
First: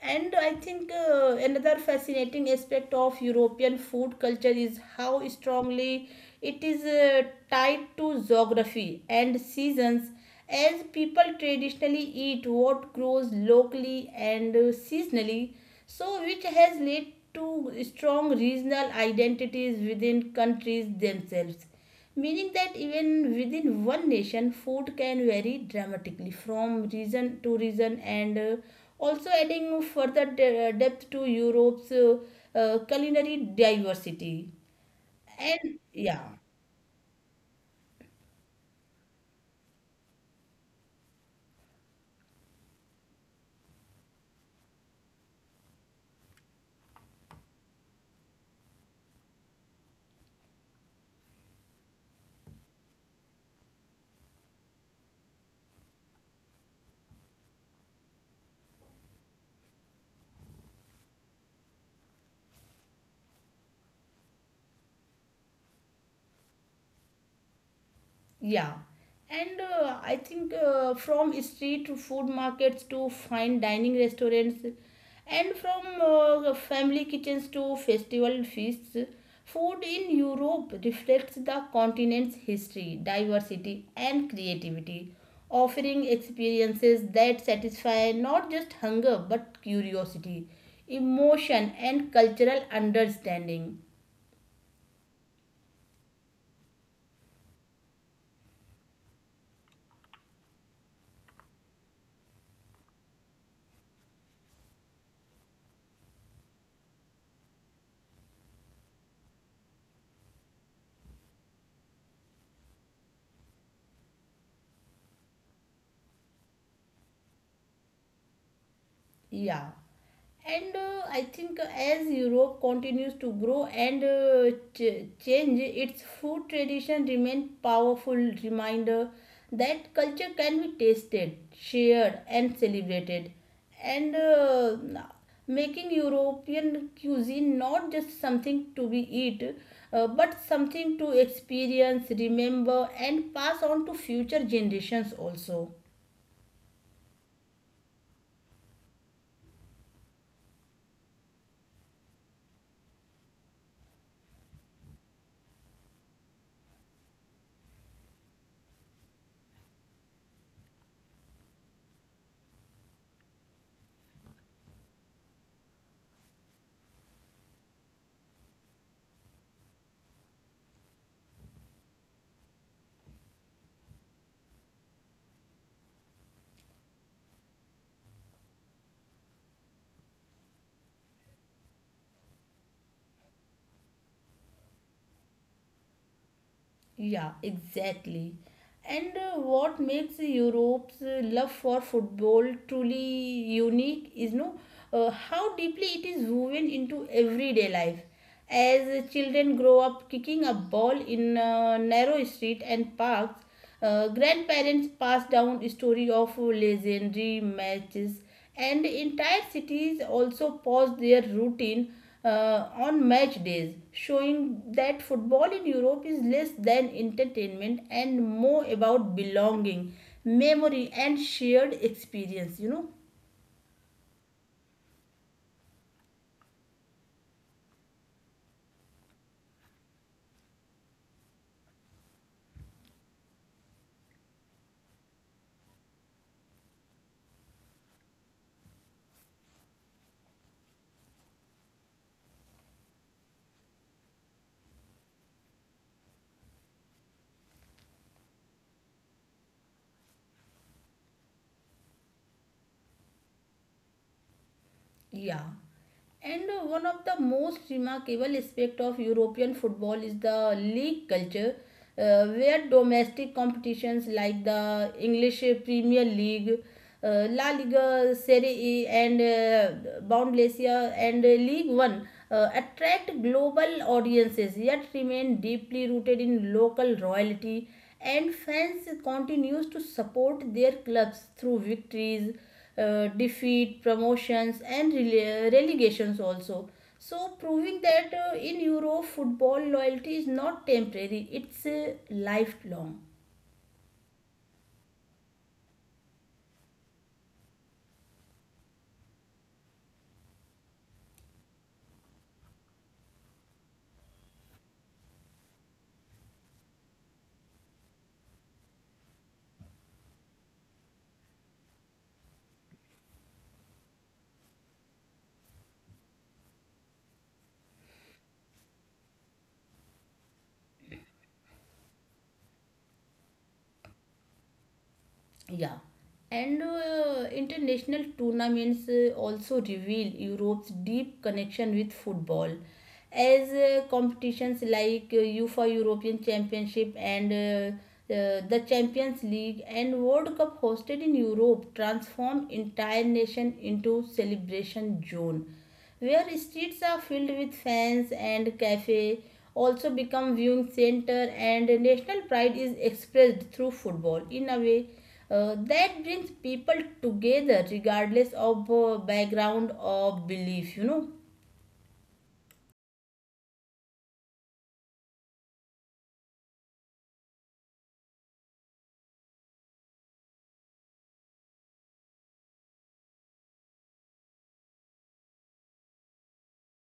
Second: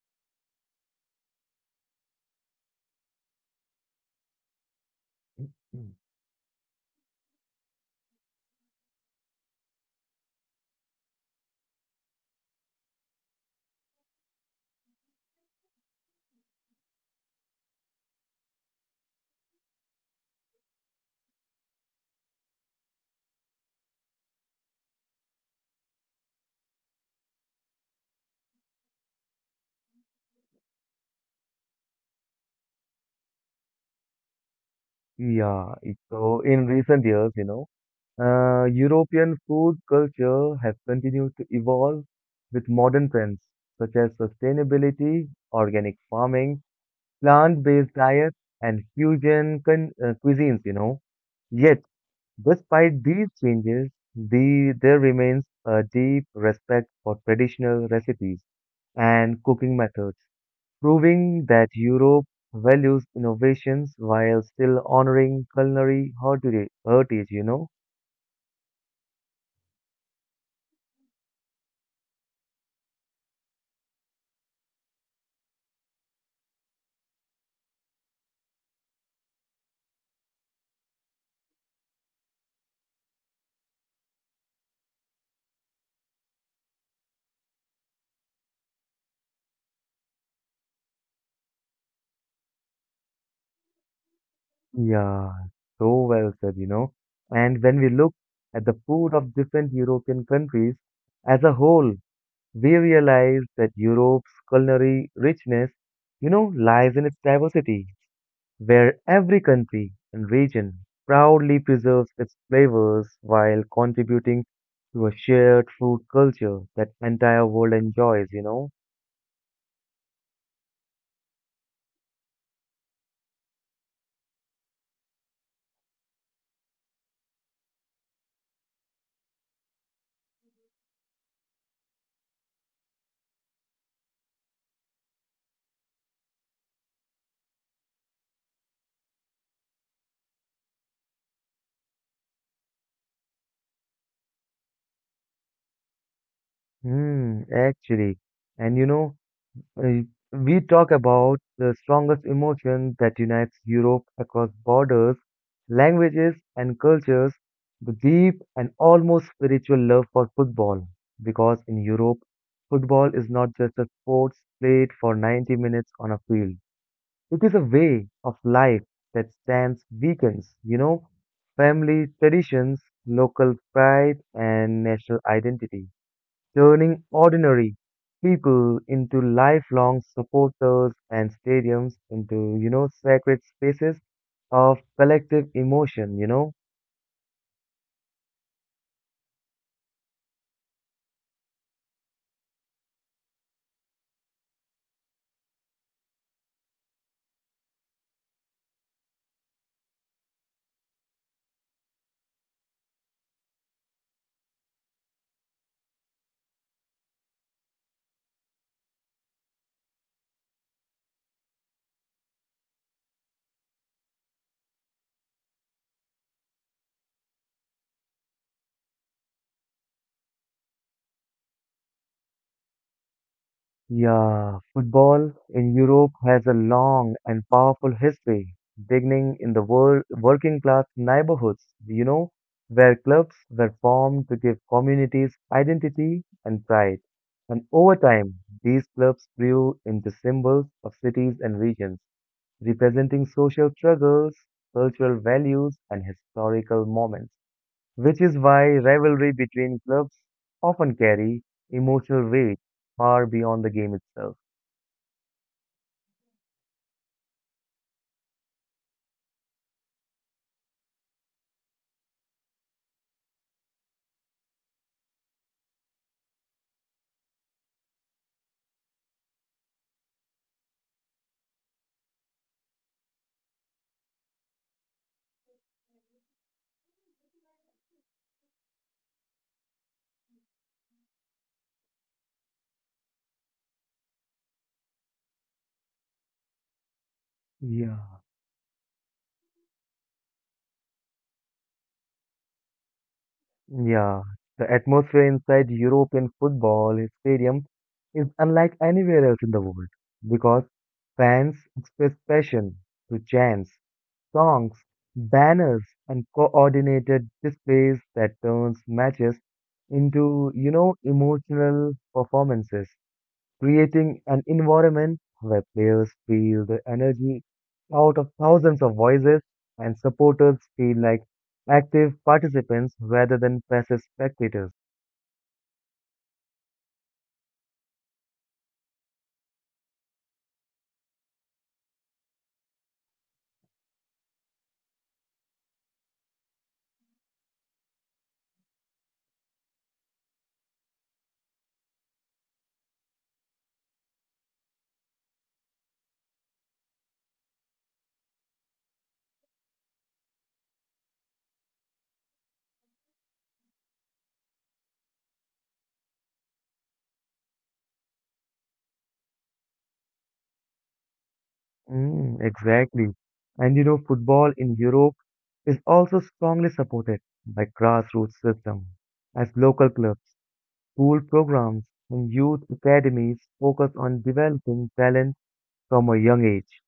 And I think another fascinating aspect of European food culture is how Mm. strongly it is tied to geography and seasons, as people traditionally eat what grows locally and seasonally, so which has led to strong regional identities within countries themselves, meaning that even within one nation food can vary dramatically from region to region, and also adding further depth to Europe's culinary diversity. Yeah, and yeah so in recent years, European food culture has continued to evolve with modern trends such as sustainability, organic farming, plant-based diets, and fusion cuisines, you know. Yet, despite these changes, there remains a deep respect for traditional recipes and cooking methods, proving that Europe values innovations while still honoring culinary heritage? Yeah, and I think from street food markets to fine dining restaurants, and from family kitchens to festival feasts, food in Europe reflects the continent's history, diversity, and creativity, offering experiences that satisfy not just hunger but curiosity, emotion, and cultural understanding. Yeah, so well said. And when we look at the food of different European countries as a whole, we realize that Europe's culinary richness lies in its diversity, where every country and region proudly preserves its flavors while contributing to a shared food culture that entire world enjoys. Yeah. And I think as Europe continues to grow and change, its food tradition remain powerful reminder that culture can be tasted, shared, and celebrated, and making European cuisine not just something to be eat, but something to experience, remember, and pass on to future generations also. Hmm, actually. And Uh, we talk about the strongest emotion that unites Europe across borders, languages, and cultures, the deep and almost spiritual love for football. Because in Europe, football is not just a sport played for 90 minutes on a field. It is a way of life that spans weekends, family traditions, local pride, and national identity turning ordinary people into lifelong supporters and stadiums into sacred spaces of collective emotion. Yeah, exactly. And what makes Europe's love for football truly unique is no how deeply it is woven into everyday life. As children grow up kicking a ball in narrow street and parks, grandparents pass down story of legendary matches, and entire cities also pause their routine on match days, showing that football in Europe is less than entertainment and more about belonging, memory, and shared experience. Yeah, football in Europe has a long and powerful history, beginning in the working class neighborhoods, where clubs were formed to give communities identity and pride. And over time, these clubs grew into symbols of cities and regions representing social struggles, cultural values, and historical moments, which is why rivalry between clubs often carry emotional weight far beyond the game itself. Yeah. And one of the most remarkable aspect of European football is the league culture, where domestic competitions like the English Premier League, La Liga, Serie A, and Bundesliga and League One attract global audiences, yet remain deeply rooted in local royalty, and fans continues to support their clubs through victories, defeat, promotions, and relegations also. So, proving Yeah. that in Europe, football loyalty is not temporary, it's lifelong. Yeah, the atmosphere inside European football stadium is unlike anywhere else in the world because fans express passion through chants, songs, banners, and coordinated displays that turns matches into emotional performances, creating an environment where players feel the energy out of thousands of voices and supporters feel like active participants rather than passive spectators. Yeah, and international tournaments also reveal Europe's deep connection with football, as competitions like UEFA European Championship and the Champions League and World Cup hosted in Europe transform entire nation into celebration zone, where streets are filled with fans and cafes also become viewing center, and national pride is expressed through football in a way that brings people together regardless of background or belief. Mm, exactly. And football in Europe is also strongly supported by grassroots system as local clubs school programs and youth academies focus on developing talent from a young age,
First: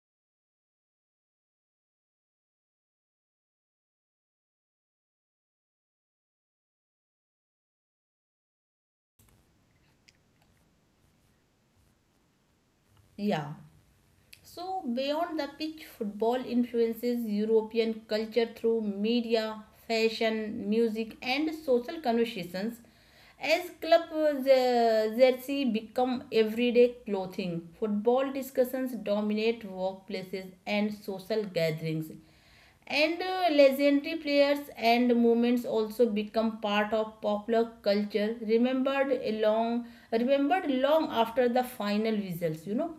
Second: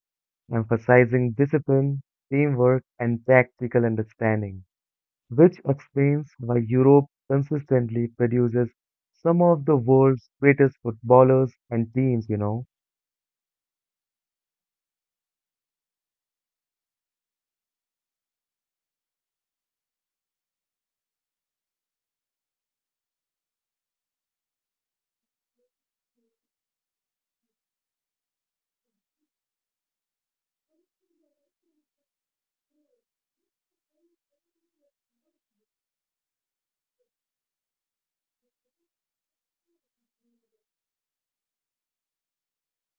emphasizing discipline, teamwork, and tactical understanding, which explains why Europe consistently produces some of the world's greatest footballers and teams. Yeah. So, beyond the pitch, football influences European culture through media, fashion, music, and social conversations. As club jersey become everyday clothing, football discussions dominate workplaces and social gatherings. And legendary players and movements also become part of popular culture, remembered long after the final results.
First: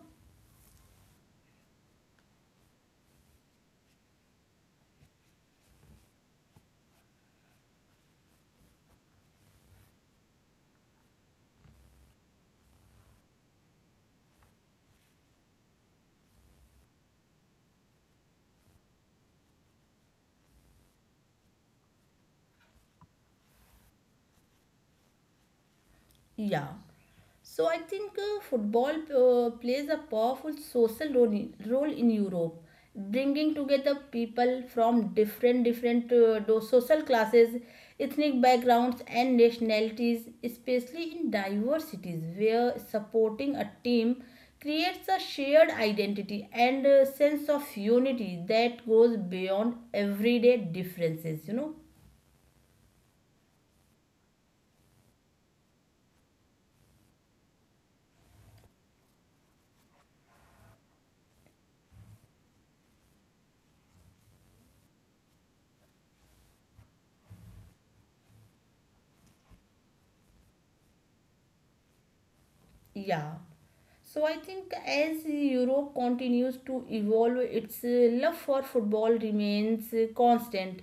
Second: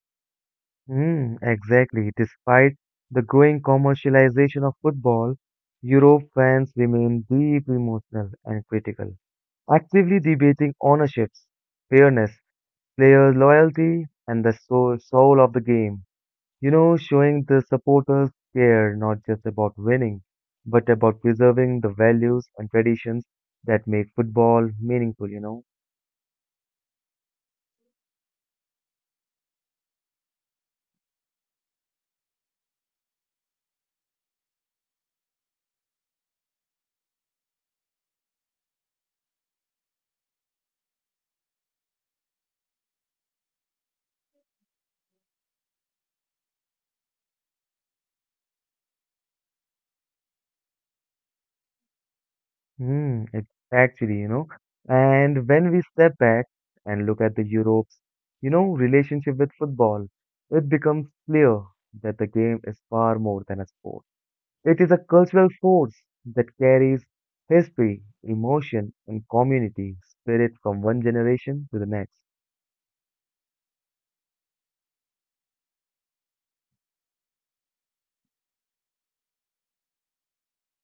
Mm, exactly. Despite the growing commercialization of football, Europe fans remain deeply emotional and critical, actively debating ownerships, fairness, player loyalty and the soul of the game. Showing the supporters care not just about winning, but about preserving the values and traditions that make football meaningful. Yeah. So I think football plays a powerful social role in Europe, bringing together people from different social classes, ethnic backgrounds, and nationalities, especially in diverse cities where supporting a team creates a shared identity and a sense of unity that goes beyond everyday differences. Hmm, it's actually. And when we step back and look at the Europe's relationship with football, it becomes clear that the game is far more than a sport. It is a cultural force that carries history, emotion, and community spirit from one generation to the next. Yeah. So I think as Europe continues to evolve, its love for football remains constant,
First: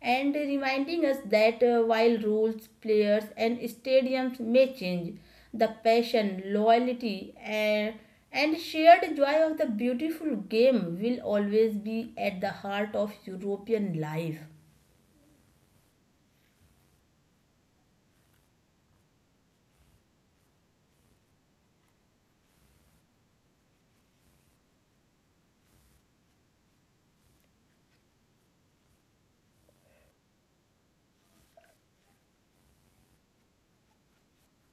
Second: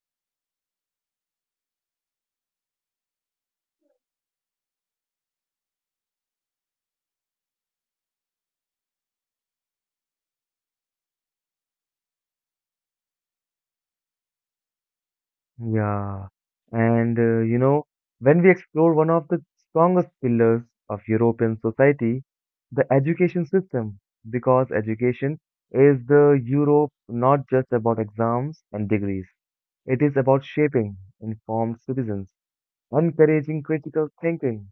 and reminding us that while rules, players, and stadiums may change, the passion, loyalty, and shared joy of the beautiful game will always be at the heart of European life. Yeah, and when we explore one of the strongest pillars of European society, the education system, because education is the Europe not just about exams and degrees. It is about shaping informed citizens, encouraging critical thinking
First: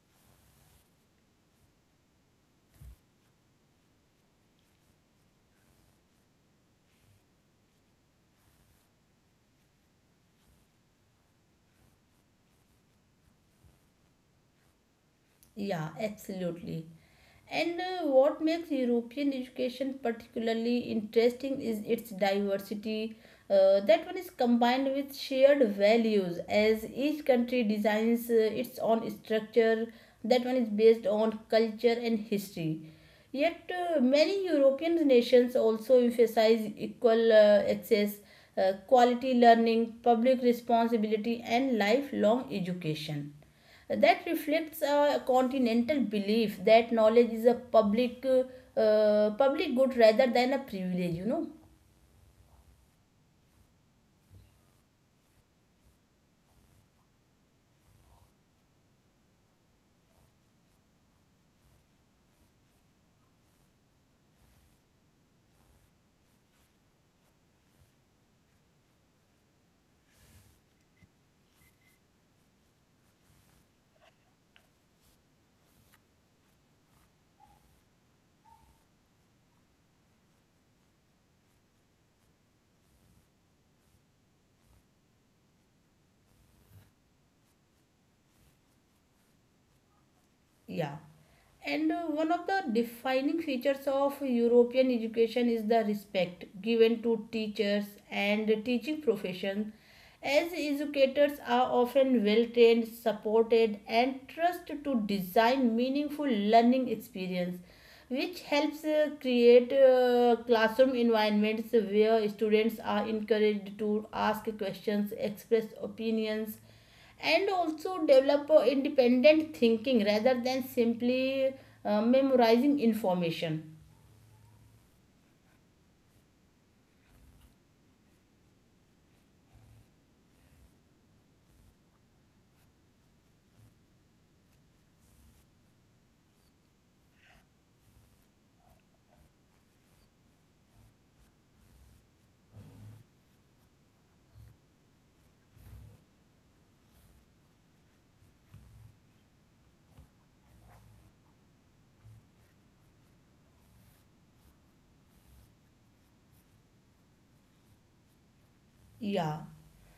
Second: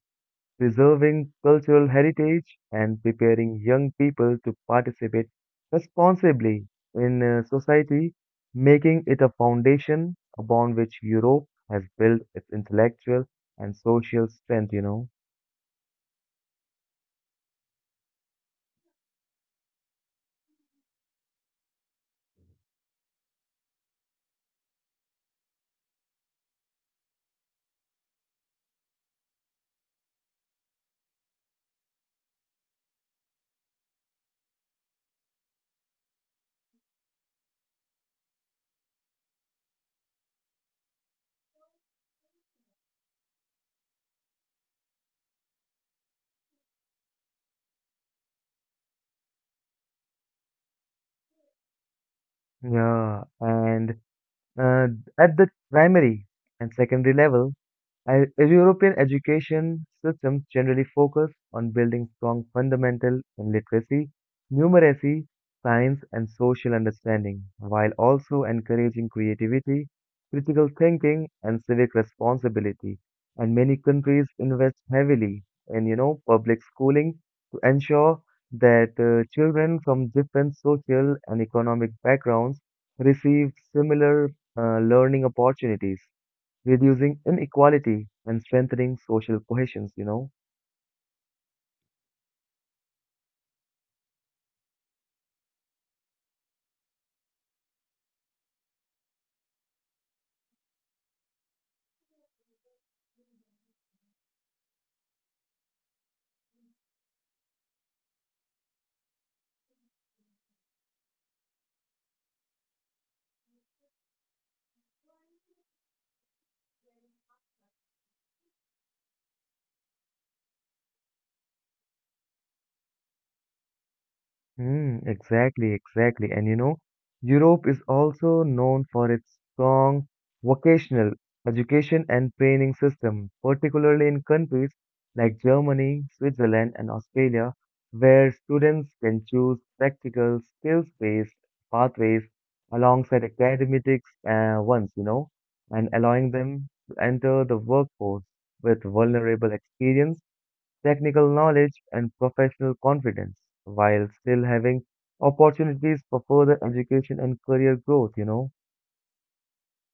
preserving cultural heritage and preparing young people to participate responsibly in society, making it a foundation upon which Europe has built its intellectual and social strength. Yeah, absolutely. And what makes European education particularly interesting is its diversity. That one is combined with shared values, as each country designs its own structure. That one is based on culture and history. Yet, many European nations also emphasize equal access, quality learning, public responsibility, and lifelong education that reflects a continental belief that knowledge is a public good rather than a privilege. Yeah, and uh, at the primary and secondary level, as European education systems generally focus on building strong fundamental in literacy, numeracy, science, and social understanding, while also encouraging creativity, critical thinking, and civic responsibility. And many countries invest heavily in public schooling to ensure that children from different social and economic backgrounds receive similar learning opportunities reducing inequality and strengthening social cohesion. Yeah. And one of the defining features of European education is the respect given to teachers and teaching profession, as educators are often well trained, supported, and trusted to design meaningful learning experience, which helps create classroom environments where students are encouraged to ask questions, express opinions, and also develop independent thinking rather than simply memorizing information. Mm, exactly, exactly. And Europe is also known for its strong vocational education and training system, particularly in countries like Germany, Switzerland, and Australia, where students can choose practical skills-based pathways alongside academic ones, and allowing them to enter the workforce with vulnerable experience technical knowledge, and professional confidence while still having opportunities for further education and career growth. Yeah.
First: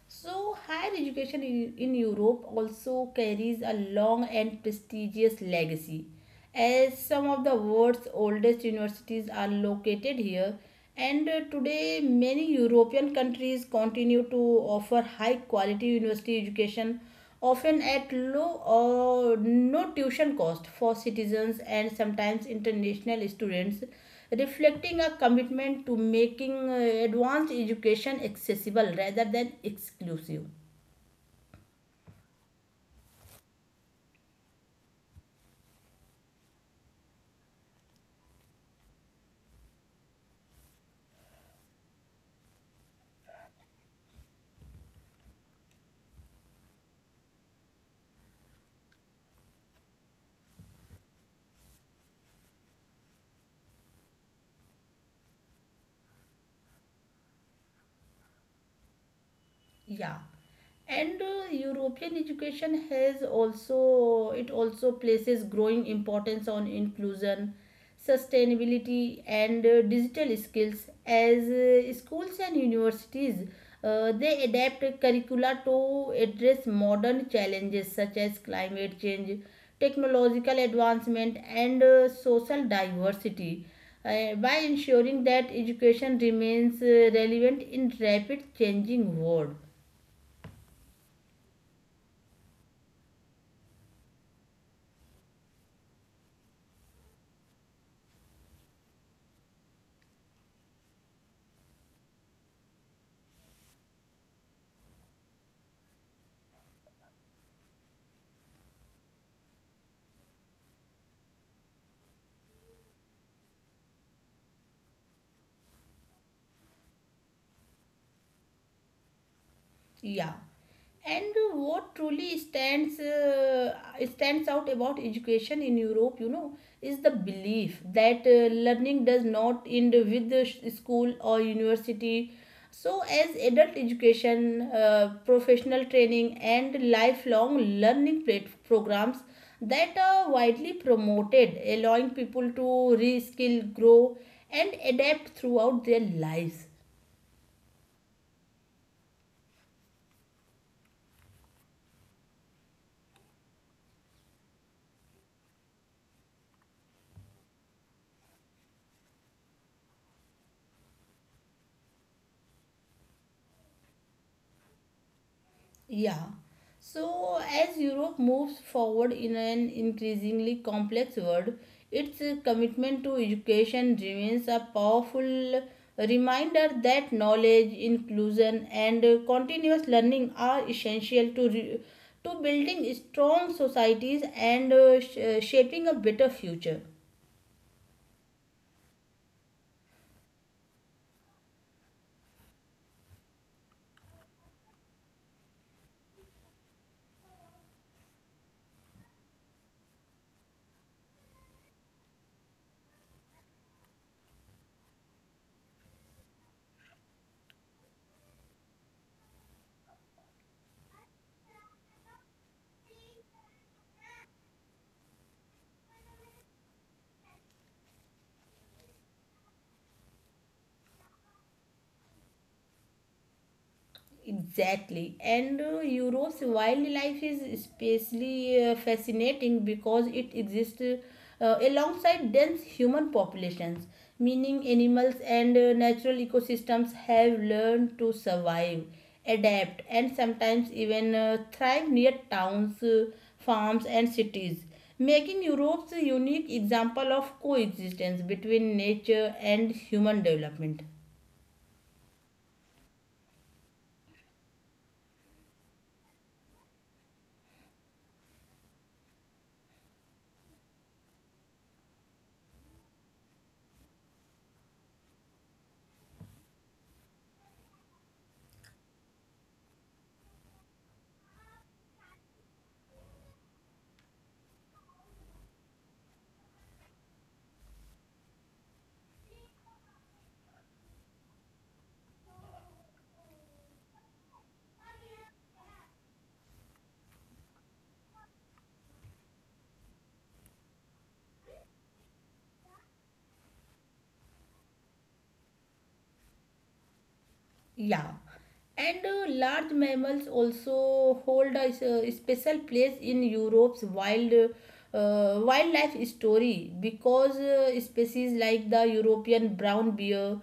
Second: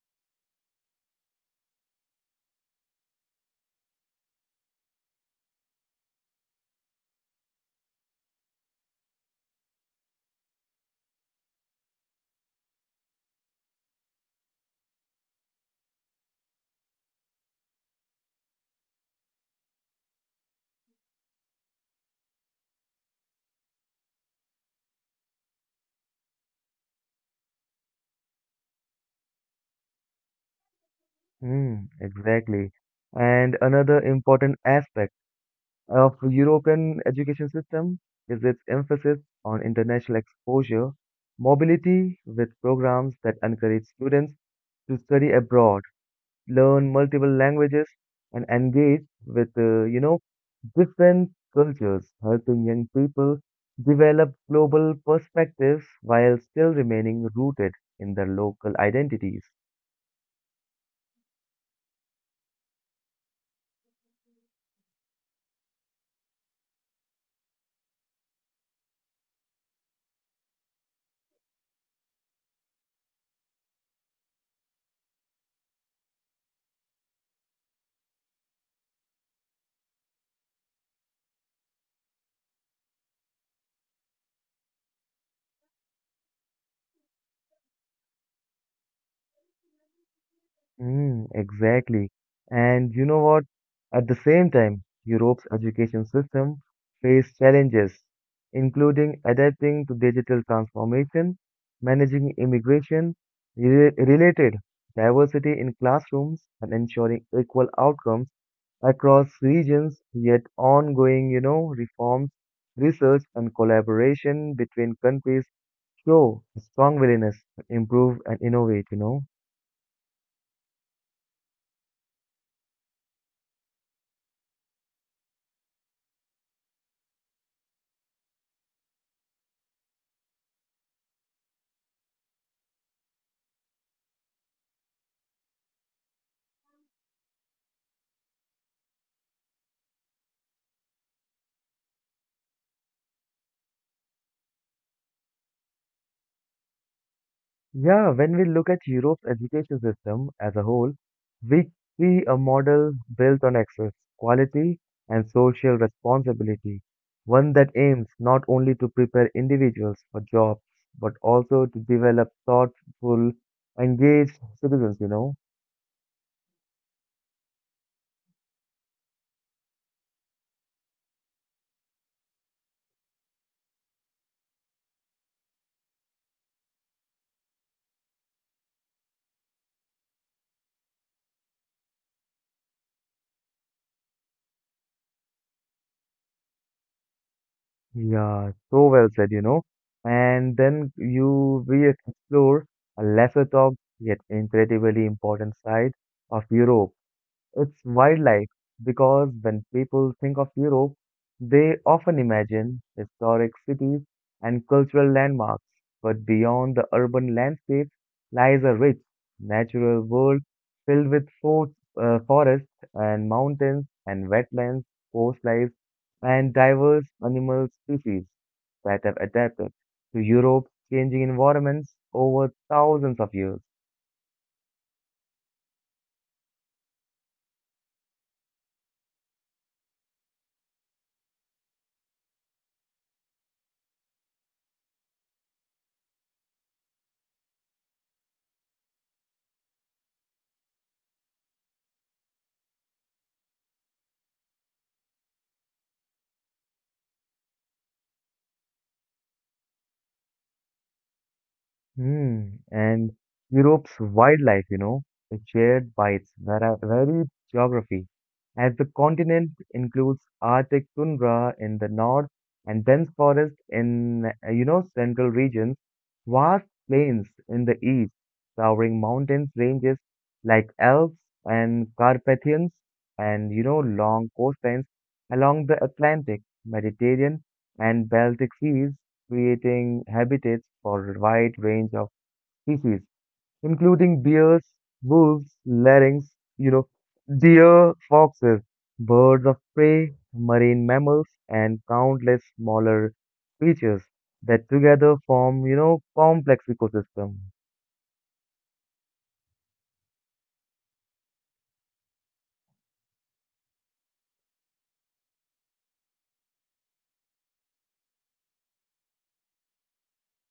So higher education in Europe also carries a long and prestigious legacy, as some of the world's oldest universities are located here. And today many European countries continue to offer high quality university education, often at low or no tuition cost for citizens and sometimes international students, reflecting a commitment to making advanced education accessible rather than exclusive. Mm, exactly. And another important aspect of European education system is its emphasis on international exposure, mobility with programs that encourage students to study abroad learn multiple languages, and engage with different cultures, helping young people develop global perspectives while still remaining rooted in their local identities. Yeah. And European education it also places growing importance on inclusion, sustainability, and digital skills, as schools and universities, they adapt curricula to address modern challenges such as climate change, technological advancement, and social diversity, by ensuring that education remains relevant in rapid changing world. Mm, exactly. And you know what? At the same time, Europe's education system faced challenges, including adapting to digital transformation, managing immigration, related diversity in classrooms, and ensuring equal outcomes across regions, yet ongoing, reforms, research, and collaboration between countries show a strong willingness to improve and innovate. Yeah. And what truly stands out about education in Europe, is the belief that learning does not end with the school or university. So, as adult education, professional training, and lifelong learning programs that are widely promoted, allowing people to reskill, grow, and adapt throughout their lives. Yeah, when we look at Europe's education system as a whole, we see a model built on access, quality, and social responsibility. One that aims not only to prepare individuals for jobs, but also to develop thoughtful, engaged citizens? Yeah. So, as Europe moves forward in an increasingly complex world, its commitment to education remains a powerful reminder that knowledge, inclusion, and continuous learning are essential to building strong societies and shaping a better future. Yeah, so well said? And then we explore a lesser talked yet incredibly important side of Europe. It's wildlife because when people think of Europe, they often imagine historic cities and cultural landmarks. But beyond the urban landscape lies a rich natural world filled with forests and mountains and wetlands, coastlines, and diverse animal species that have adapted to Europe's changing environments over thousands of years. Exactly, and Europe's wildlife is especially fascinating because it exists alongside dense human populations, meaning animals and natural ecosystems have learned to survive, adapt, and sometimes even thrive near towns, farms, and cities, making Europe's a unique example of coexistence between nature and human development. Hmm. And Europe's wildlife is shared by its varied geography, as the continent includes Arctic tundra in the north and dense forest in central regions, vast plains in the east, towering mountains ranges like Alps and Carpathians, and long coastlines along the Atlantic, Mediterranean, and Baltic seas creating habitats for a wide range of species, including bears, wolves, larynx, you know, deer, foxes, birds of prey, marine mammals, and countless smaller creatures that together form complex ecosystem. Yeah, and large mammals also hold a special place in Europe's wildlife story, because species like the European brown bear,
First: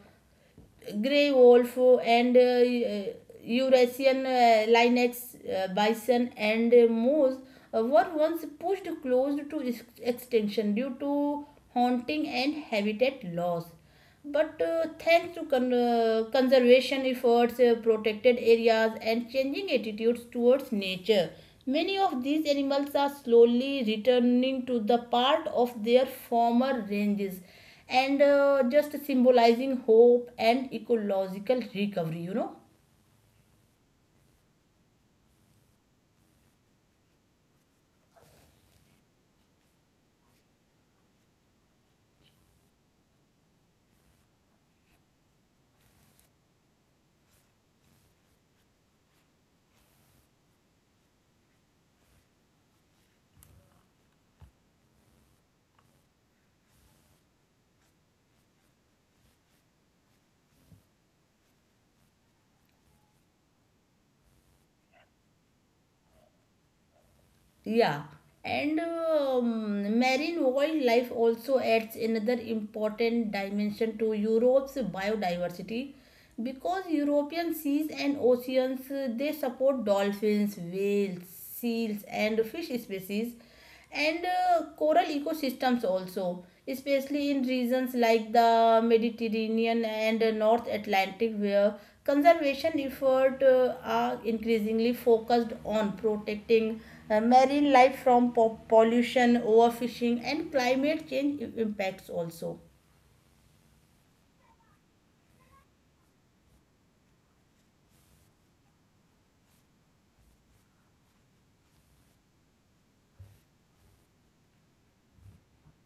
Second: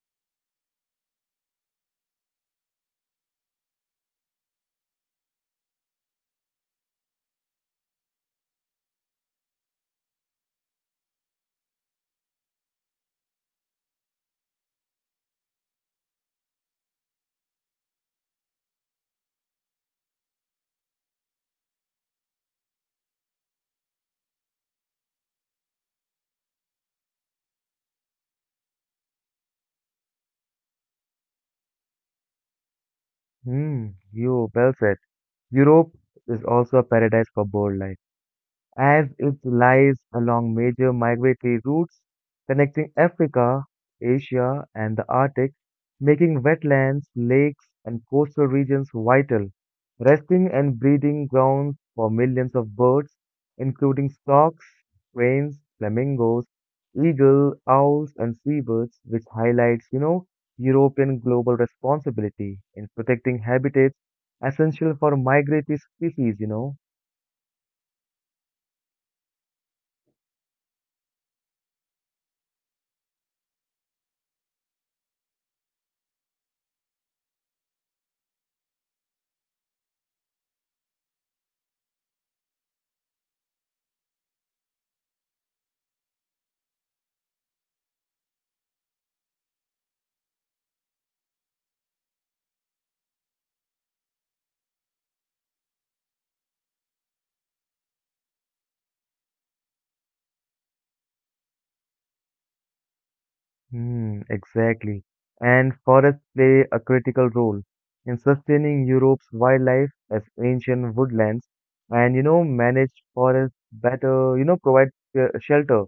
gray wolf, and Eurasian linex, bison, and moose were once pushed close to extinction due to hunting and habitat loss. But thanks to conservation efforts, protected areas, and changing attitudes towards nature, many of these animals are slowly returning to the part of their former ranges, and just symbolizing hope and ecological recovery. Hmm, you well said. Europe is also a paradise for bird life as it lies along major migratory routes connecting Africa, Asia, and the Arctic, making wetlands, lakes, and coastal regions vital, resting and breeding grounds for millions of birds, including storks, cranes, flamingos, eagle, owls, and seabirds, which highlights, European global responsibility in protecting habitats essential for migratory species. Yeah. And marine wildlife also adds another important dimension to Europe's biodiversity, because European seas and oceans, they support dolphins, whales, seals, and fish species, and coral ecosystems also, especially in regions like the Mediterranean and North Atlantic, where conservation efforts are increasingly focused on protecting marine life from pollution, overfishing, and climate change impacts also. Hmm, exactly. And forests play a critical role in sustaining Europe's wildlife as ancient woodlands and manage forests better, provide shelter,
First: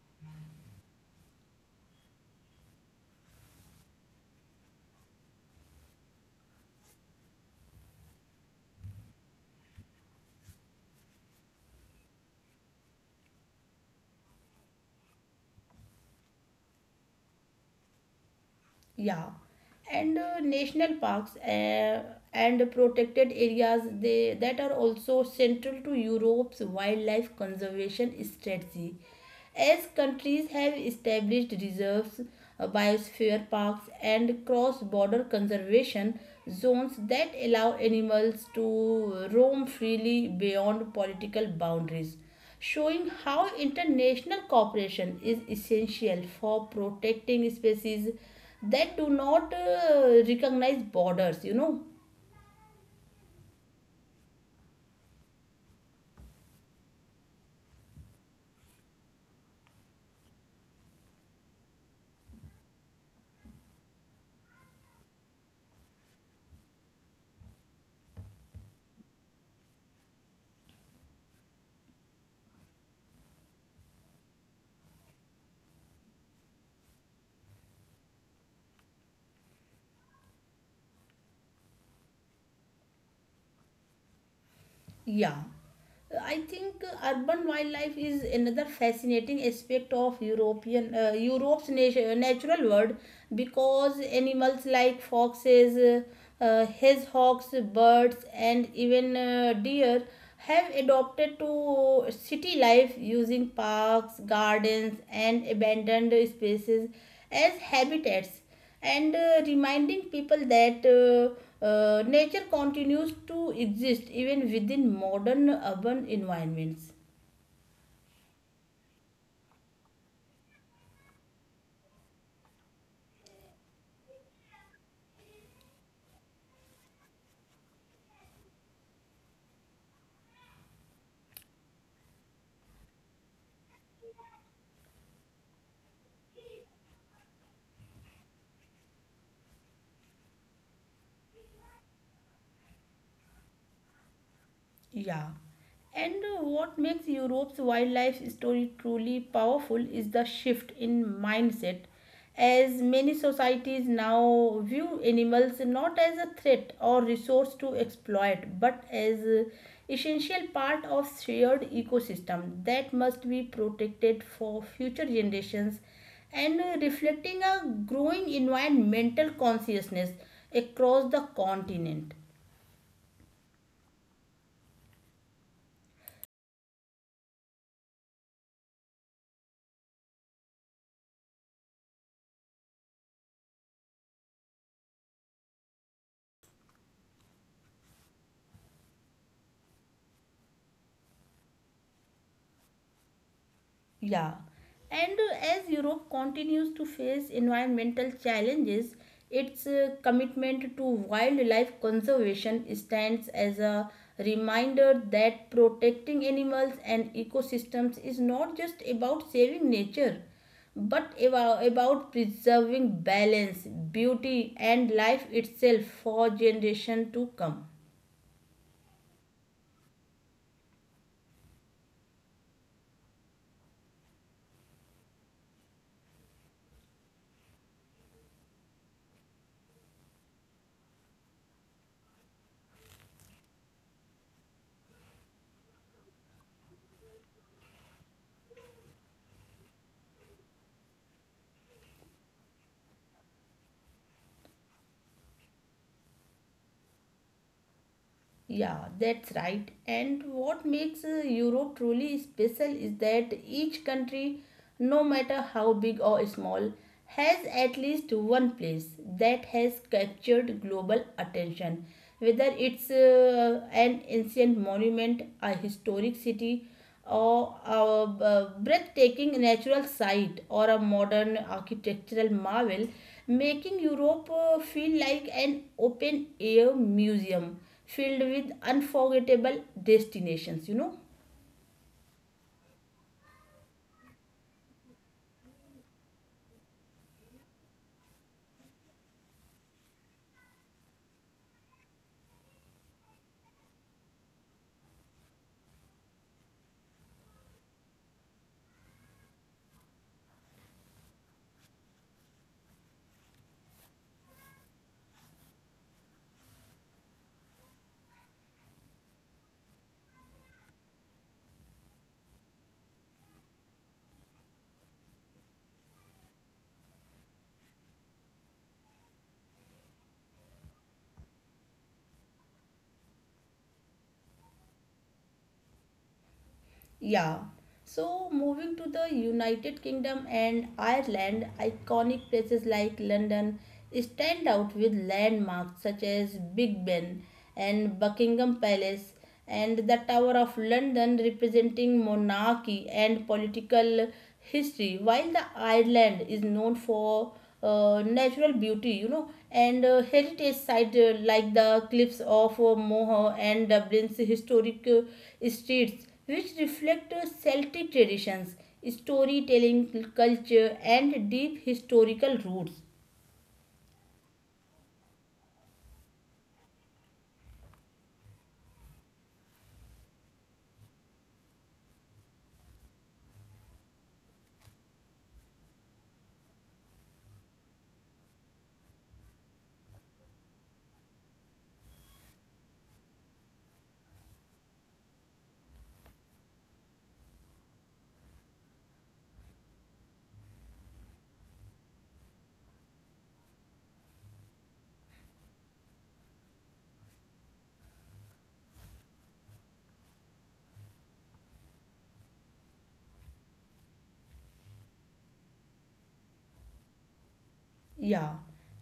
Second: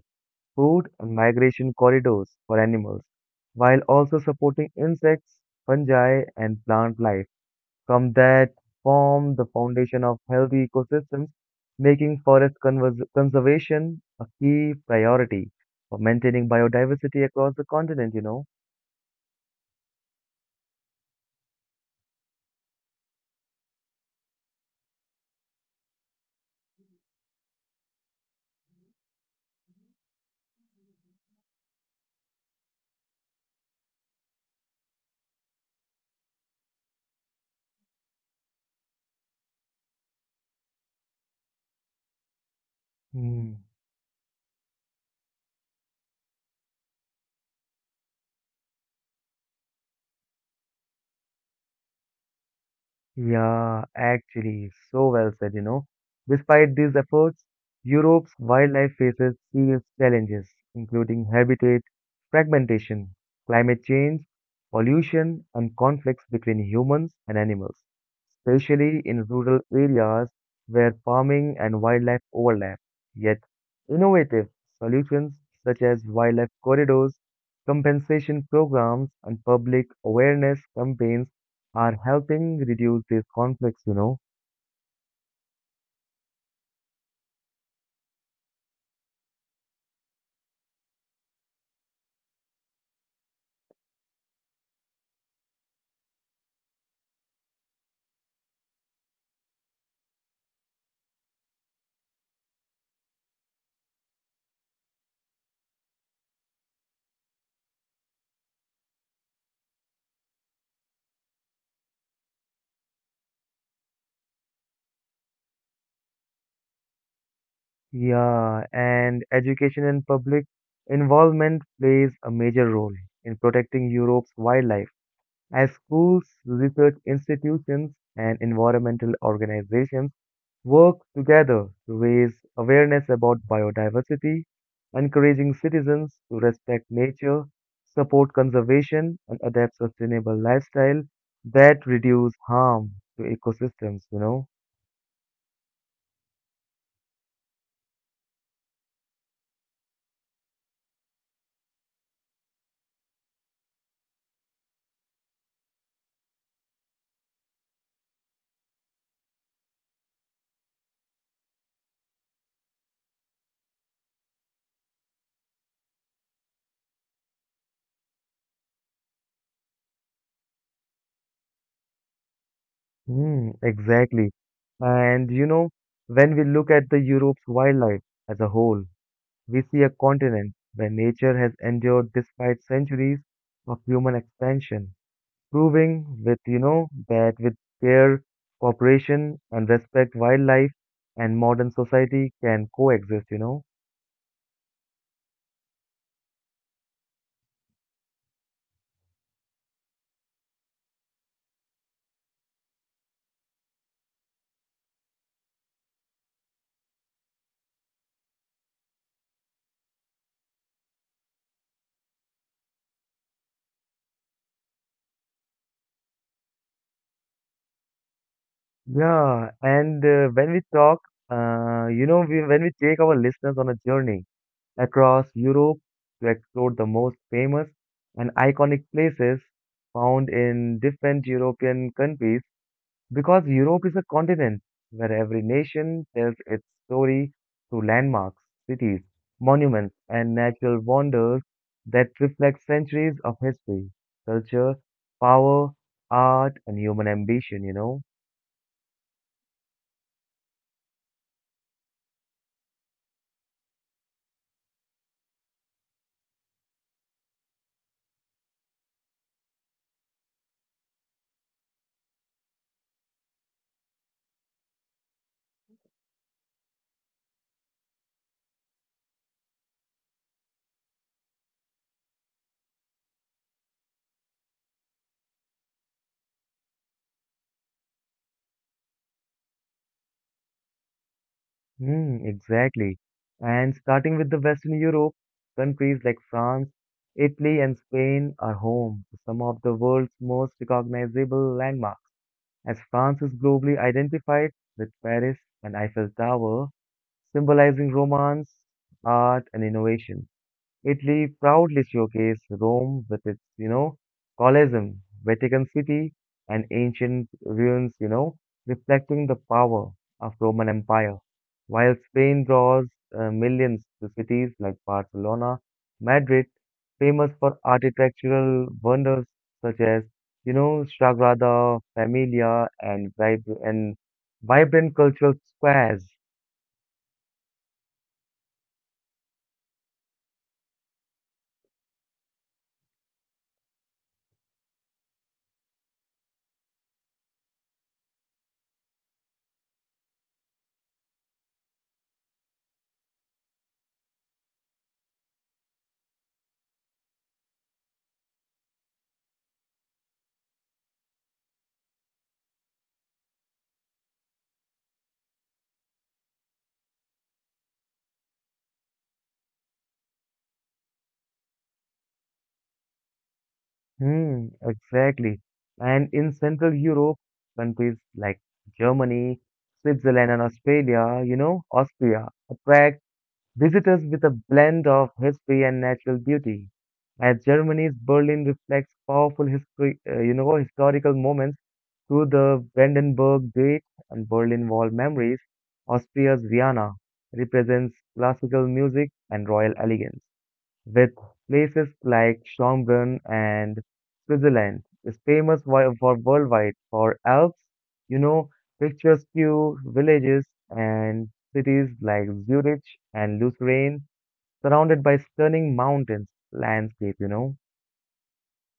food, and migration corridors for animals, while also supporting insects, fungi, and plant life from that form the foundation of healthy ecosystems, making forest conservation a key priority for maintaining biodiversity across the continent. Yeah, and national parks and protected areas, they that are also central to Europe's wildlife conservation strategy. As countries have established reserves, biosphere parks, and cross-border conservation zones that allow animals to roam freely beyond political boundaries, showing how Hmm. international cooperation is essential for protecting species that do not recognize borders. Yeah, actually, so well said. Despite these efforts, Europe's wildlife faces serious challenges, including habitat fragmentation, climate change, pollution, and conflicts between humans and animals, especially in rural areas where farming and wildlife overlap. Yet, innovative solutions such as wildlife corridors, compensation programs, and public awareness campaigns are helping reduce these conflicts. Yeah, I think urban wildlife is another fascinating aspect of European Europe's natural world, because animals like foxes, hedgehogs, birds, and even deer have adopted to city life, using parks, gardens, and abandoned spaces as habitats, and reminding people that nature continues to exist even within modern urban environments. Yeah, and education and public involvement plays a major role in protecting Europe's wildlife. As schools, research institutions, and environmental organizations work together to raise awareness about biodiversity, encouraging citizens to respect nature, support conservation, and adapt sustainable lifestyle that reduce harm to ecosystems. Yeah. And what makes Europe's wildlife story truly powerful is the shift in mindset, as many societies now view animals not as a threat or resource to exploit, but as essential part of shared ecosystem that must be protected for future generations, and reflecting a growing environmental consciousness across the continent. Hmm. Exactly. And when we look at the Europe's wildlife as a whole, we see a continent where nature has endured despite centuries of human expansion, proving with that with care, cooperation, and respect, wildlife and modern society can coexist. Yeah, and as Europe continues to face environmental challenges, its commitment to wildlife conservation stands as a reminder that protecting animals and ecosystems is not just about saving nature, but about preserving balance, beauty, and life itself for generations to come. Yeah, and when we talk, you know, we, when we take our listeners on a journey across Europe to explore the most famous and iconic places found in different European countries because Europe is a continent where every nation tells its story through landmarks, cities, monuments, and natural wonders that reflect centuries of history, culture, power, art, and human ambition. Yeah, that's right. And what makes Europe truly special is that each country, no matter how big or small, has at least one place that has captured global attention. Whether it's an ancient monument, a historic city, or a breathtaking natural sight, or a modern architectural marvel, making Europe feel like an open air museum filled with unforgettable destinations. Hmm. Exactly. And starting with the Western Europe, countries like France, Italy, and Spain are home to some of the world's most recognizable landmarks. As France is globally identified with Paris and Eiffel Tower, symbolizing romance, art, and innovation. Italy proudly showcased Rome with its Colosseum, Vatican City, and ancient ruins, reflecting the power of Roman Empire. While Spain draws millions to cities like Barcelona, Madrid, famous for architectural wonders such as Sagrada Familia and vibrant cultural squares. Yeah. So moving to the United Kingdom and Ireland, iconic places like London stand out with landmarks such as Big Ben and Buckingham Palace and the Tower of London, representing monarchy and political history, while the Ireland is known for natural beauty, and heritage sites like the cliffs of Moher and Dublin's historic streets, which reflect Celtic traditions, storytelling culture, and deep historical roots. Hmm, exactly. And in Central Europe, countries like Germany, Switzerland, and Australia, Austria, attract visitors with a blend of history and natural beauty. As Germany's Berlin reflects powerful historical moments through the Brandenburg Gate and Berlin Wall memories, Austria's Vienna represents classical music and royal elegance with places like Schönbrunn and Switzerland is famous for worldwide for Alps, you know, picturesque villages and cities like Zurich and Lucerne, surrounded by stunning mountains landscape. Yeah,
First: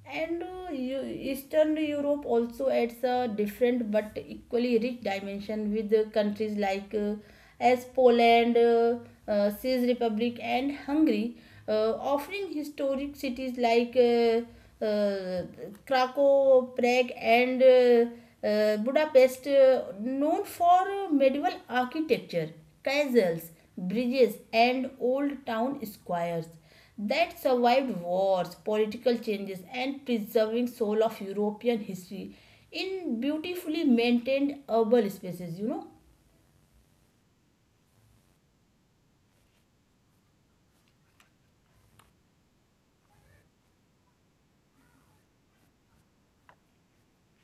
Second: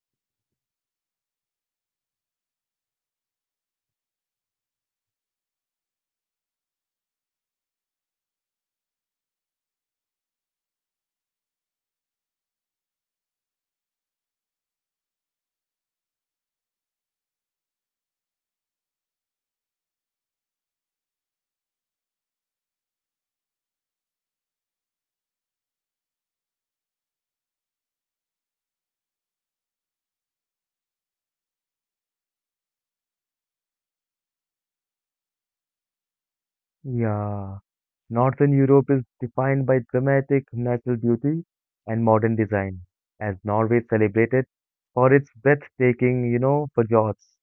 and Eastern Europe also adds a different but equally rich dimension with countries like as Poland, Czech Republic, and Hungary, offering historic cities like Krakow, Prague, and Budapest, known for medieval architecture, castles, bridges, and old town squares that survived wars, political changes, and preserving soul of European history in beautifully maintained urban spaces. Yeah, Northern Europe is defined by dramatic natural beauty and modern design, as Norway celebrated for its breathtaking fjords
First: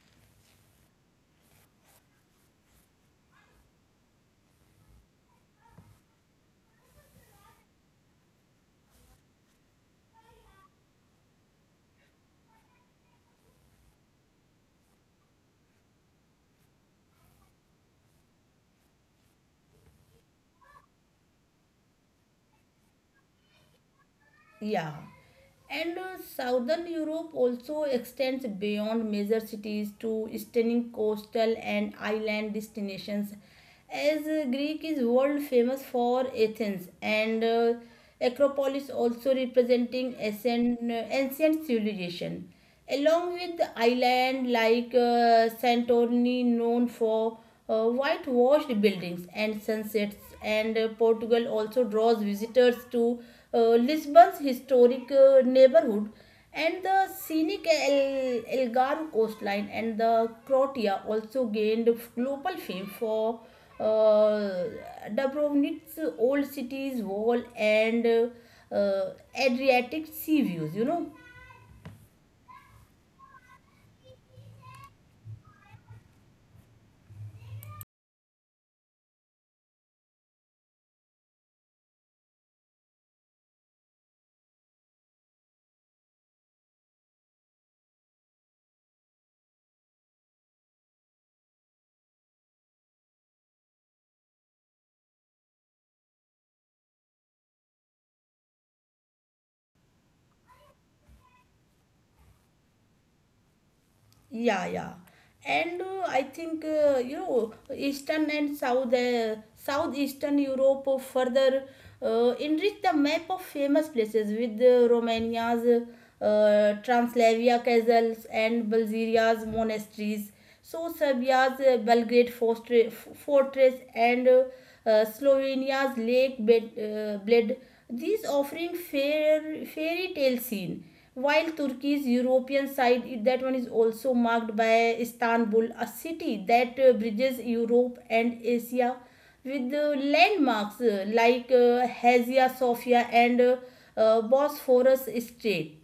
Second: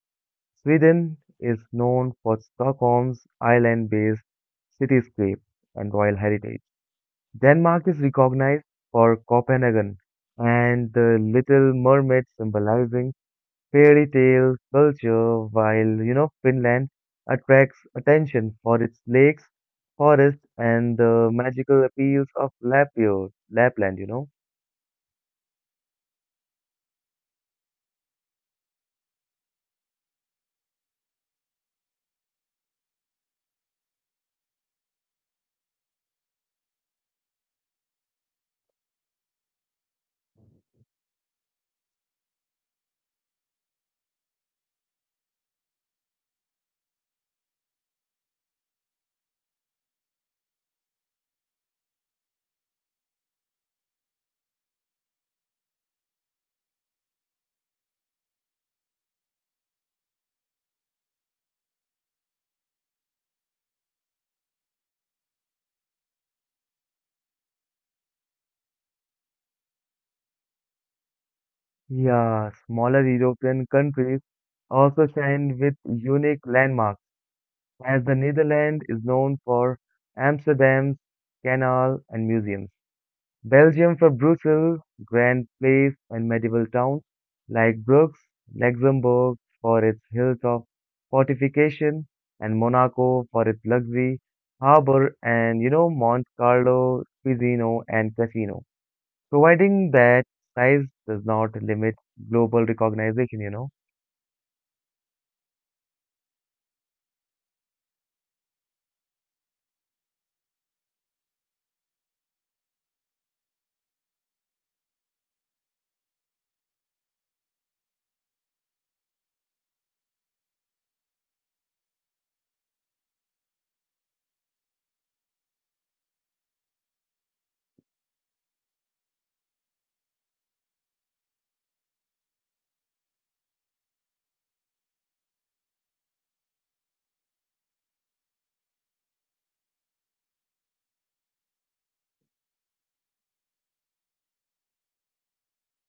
Sweden is known for Stockholm's island-based cityscape and royal heritage. Denmark is recognized for Copenhagen and the Little Mermaid symbolizing fairy tale culture, while Finland attracts attention for its lakes, forests, and the magical appeals of Lapland. Yeah. And Southern Europe also extends beyond major cities to stunning coastal and island destinations, as Greek is world famous for Athens and Acropolis, also representing ancient civilization, along with the island like Santorini known for whitewashed buildings and sunsets, and Portugal also draws visitors to uh, Lisbon's historic neighborhood and the scenic Elgar coastline, and the Croatia also gained global fame for uh, Dubrovnik's old city's wall and Adriatic sea views. Yeah, smaller European countries also shine with unique landmarks as the Netherlands is known for Amsterdam's canal and museums. Belgium for Brussels, grand place and medieval towns like Bruges, Luxembourg for its hills of fortification, and Monaco for its luxury, harbor, and Monte Carlo, Pisino, and Casino. Providing that size does not limit global recognition. Yeah, yeah. And I think Eastern and Southeastern Europe further enrich the map of famous places with Romania's Translavia castles and Bulgaria's monasteries. So Serbia's Belgrade fortress and Slovenia's Lake Bled, these offering fairy tale scene. While Turkey's European side, that one is also marked by Istanbul, a city that bridges Europe and Asia with landmarks like Hagia Sophia and Bosphorus Strait.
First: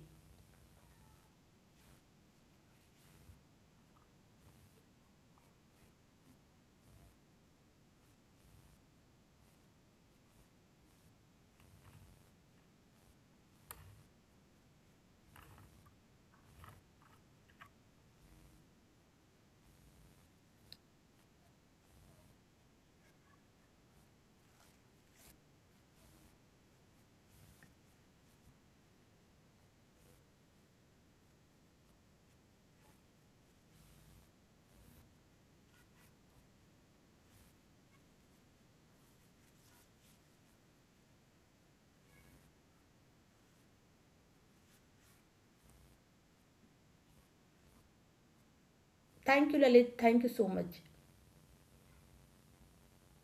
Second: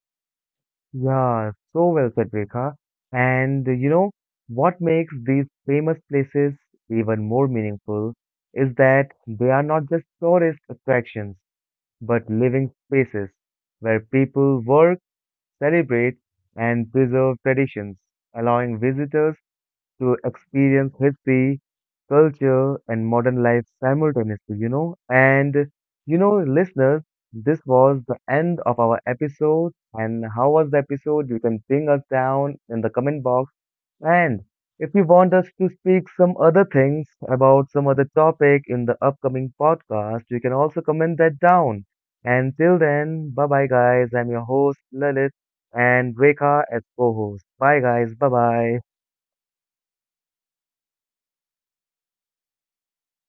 Yeah, so well said, Rekha. And what makes these famous places even more meaningful is that they are not just tourist attractions, but living spaces where people work, celebrate, and preserve traditions, allowing visitors to experience history, culture, and modern life simultaneously. And, listeners, this was the end of our episode. And how was the episode? You can ping us down in the comment box. And if you want us to speak some other things about some other topic in the upcoming podcast, you can also comment that down. And till then, bye bye, guys. I'm your host, Lalit, and Rekha as co host. Bye, guys. Bye bye. Thank you, Lalit. Thank you so much.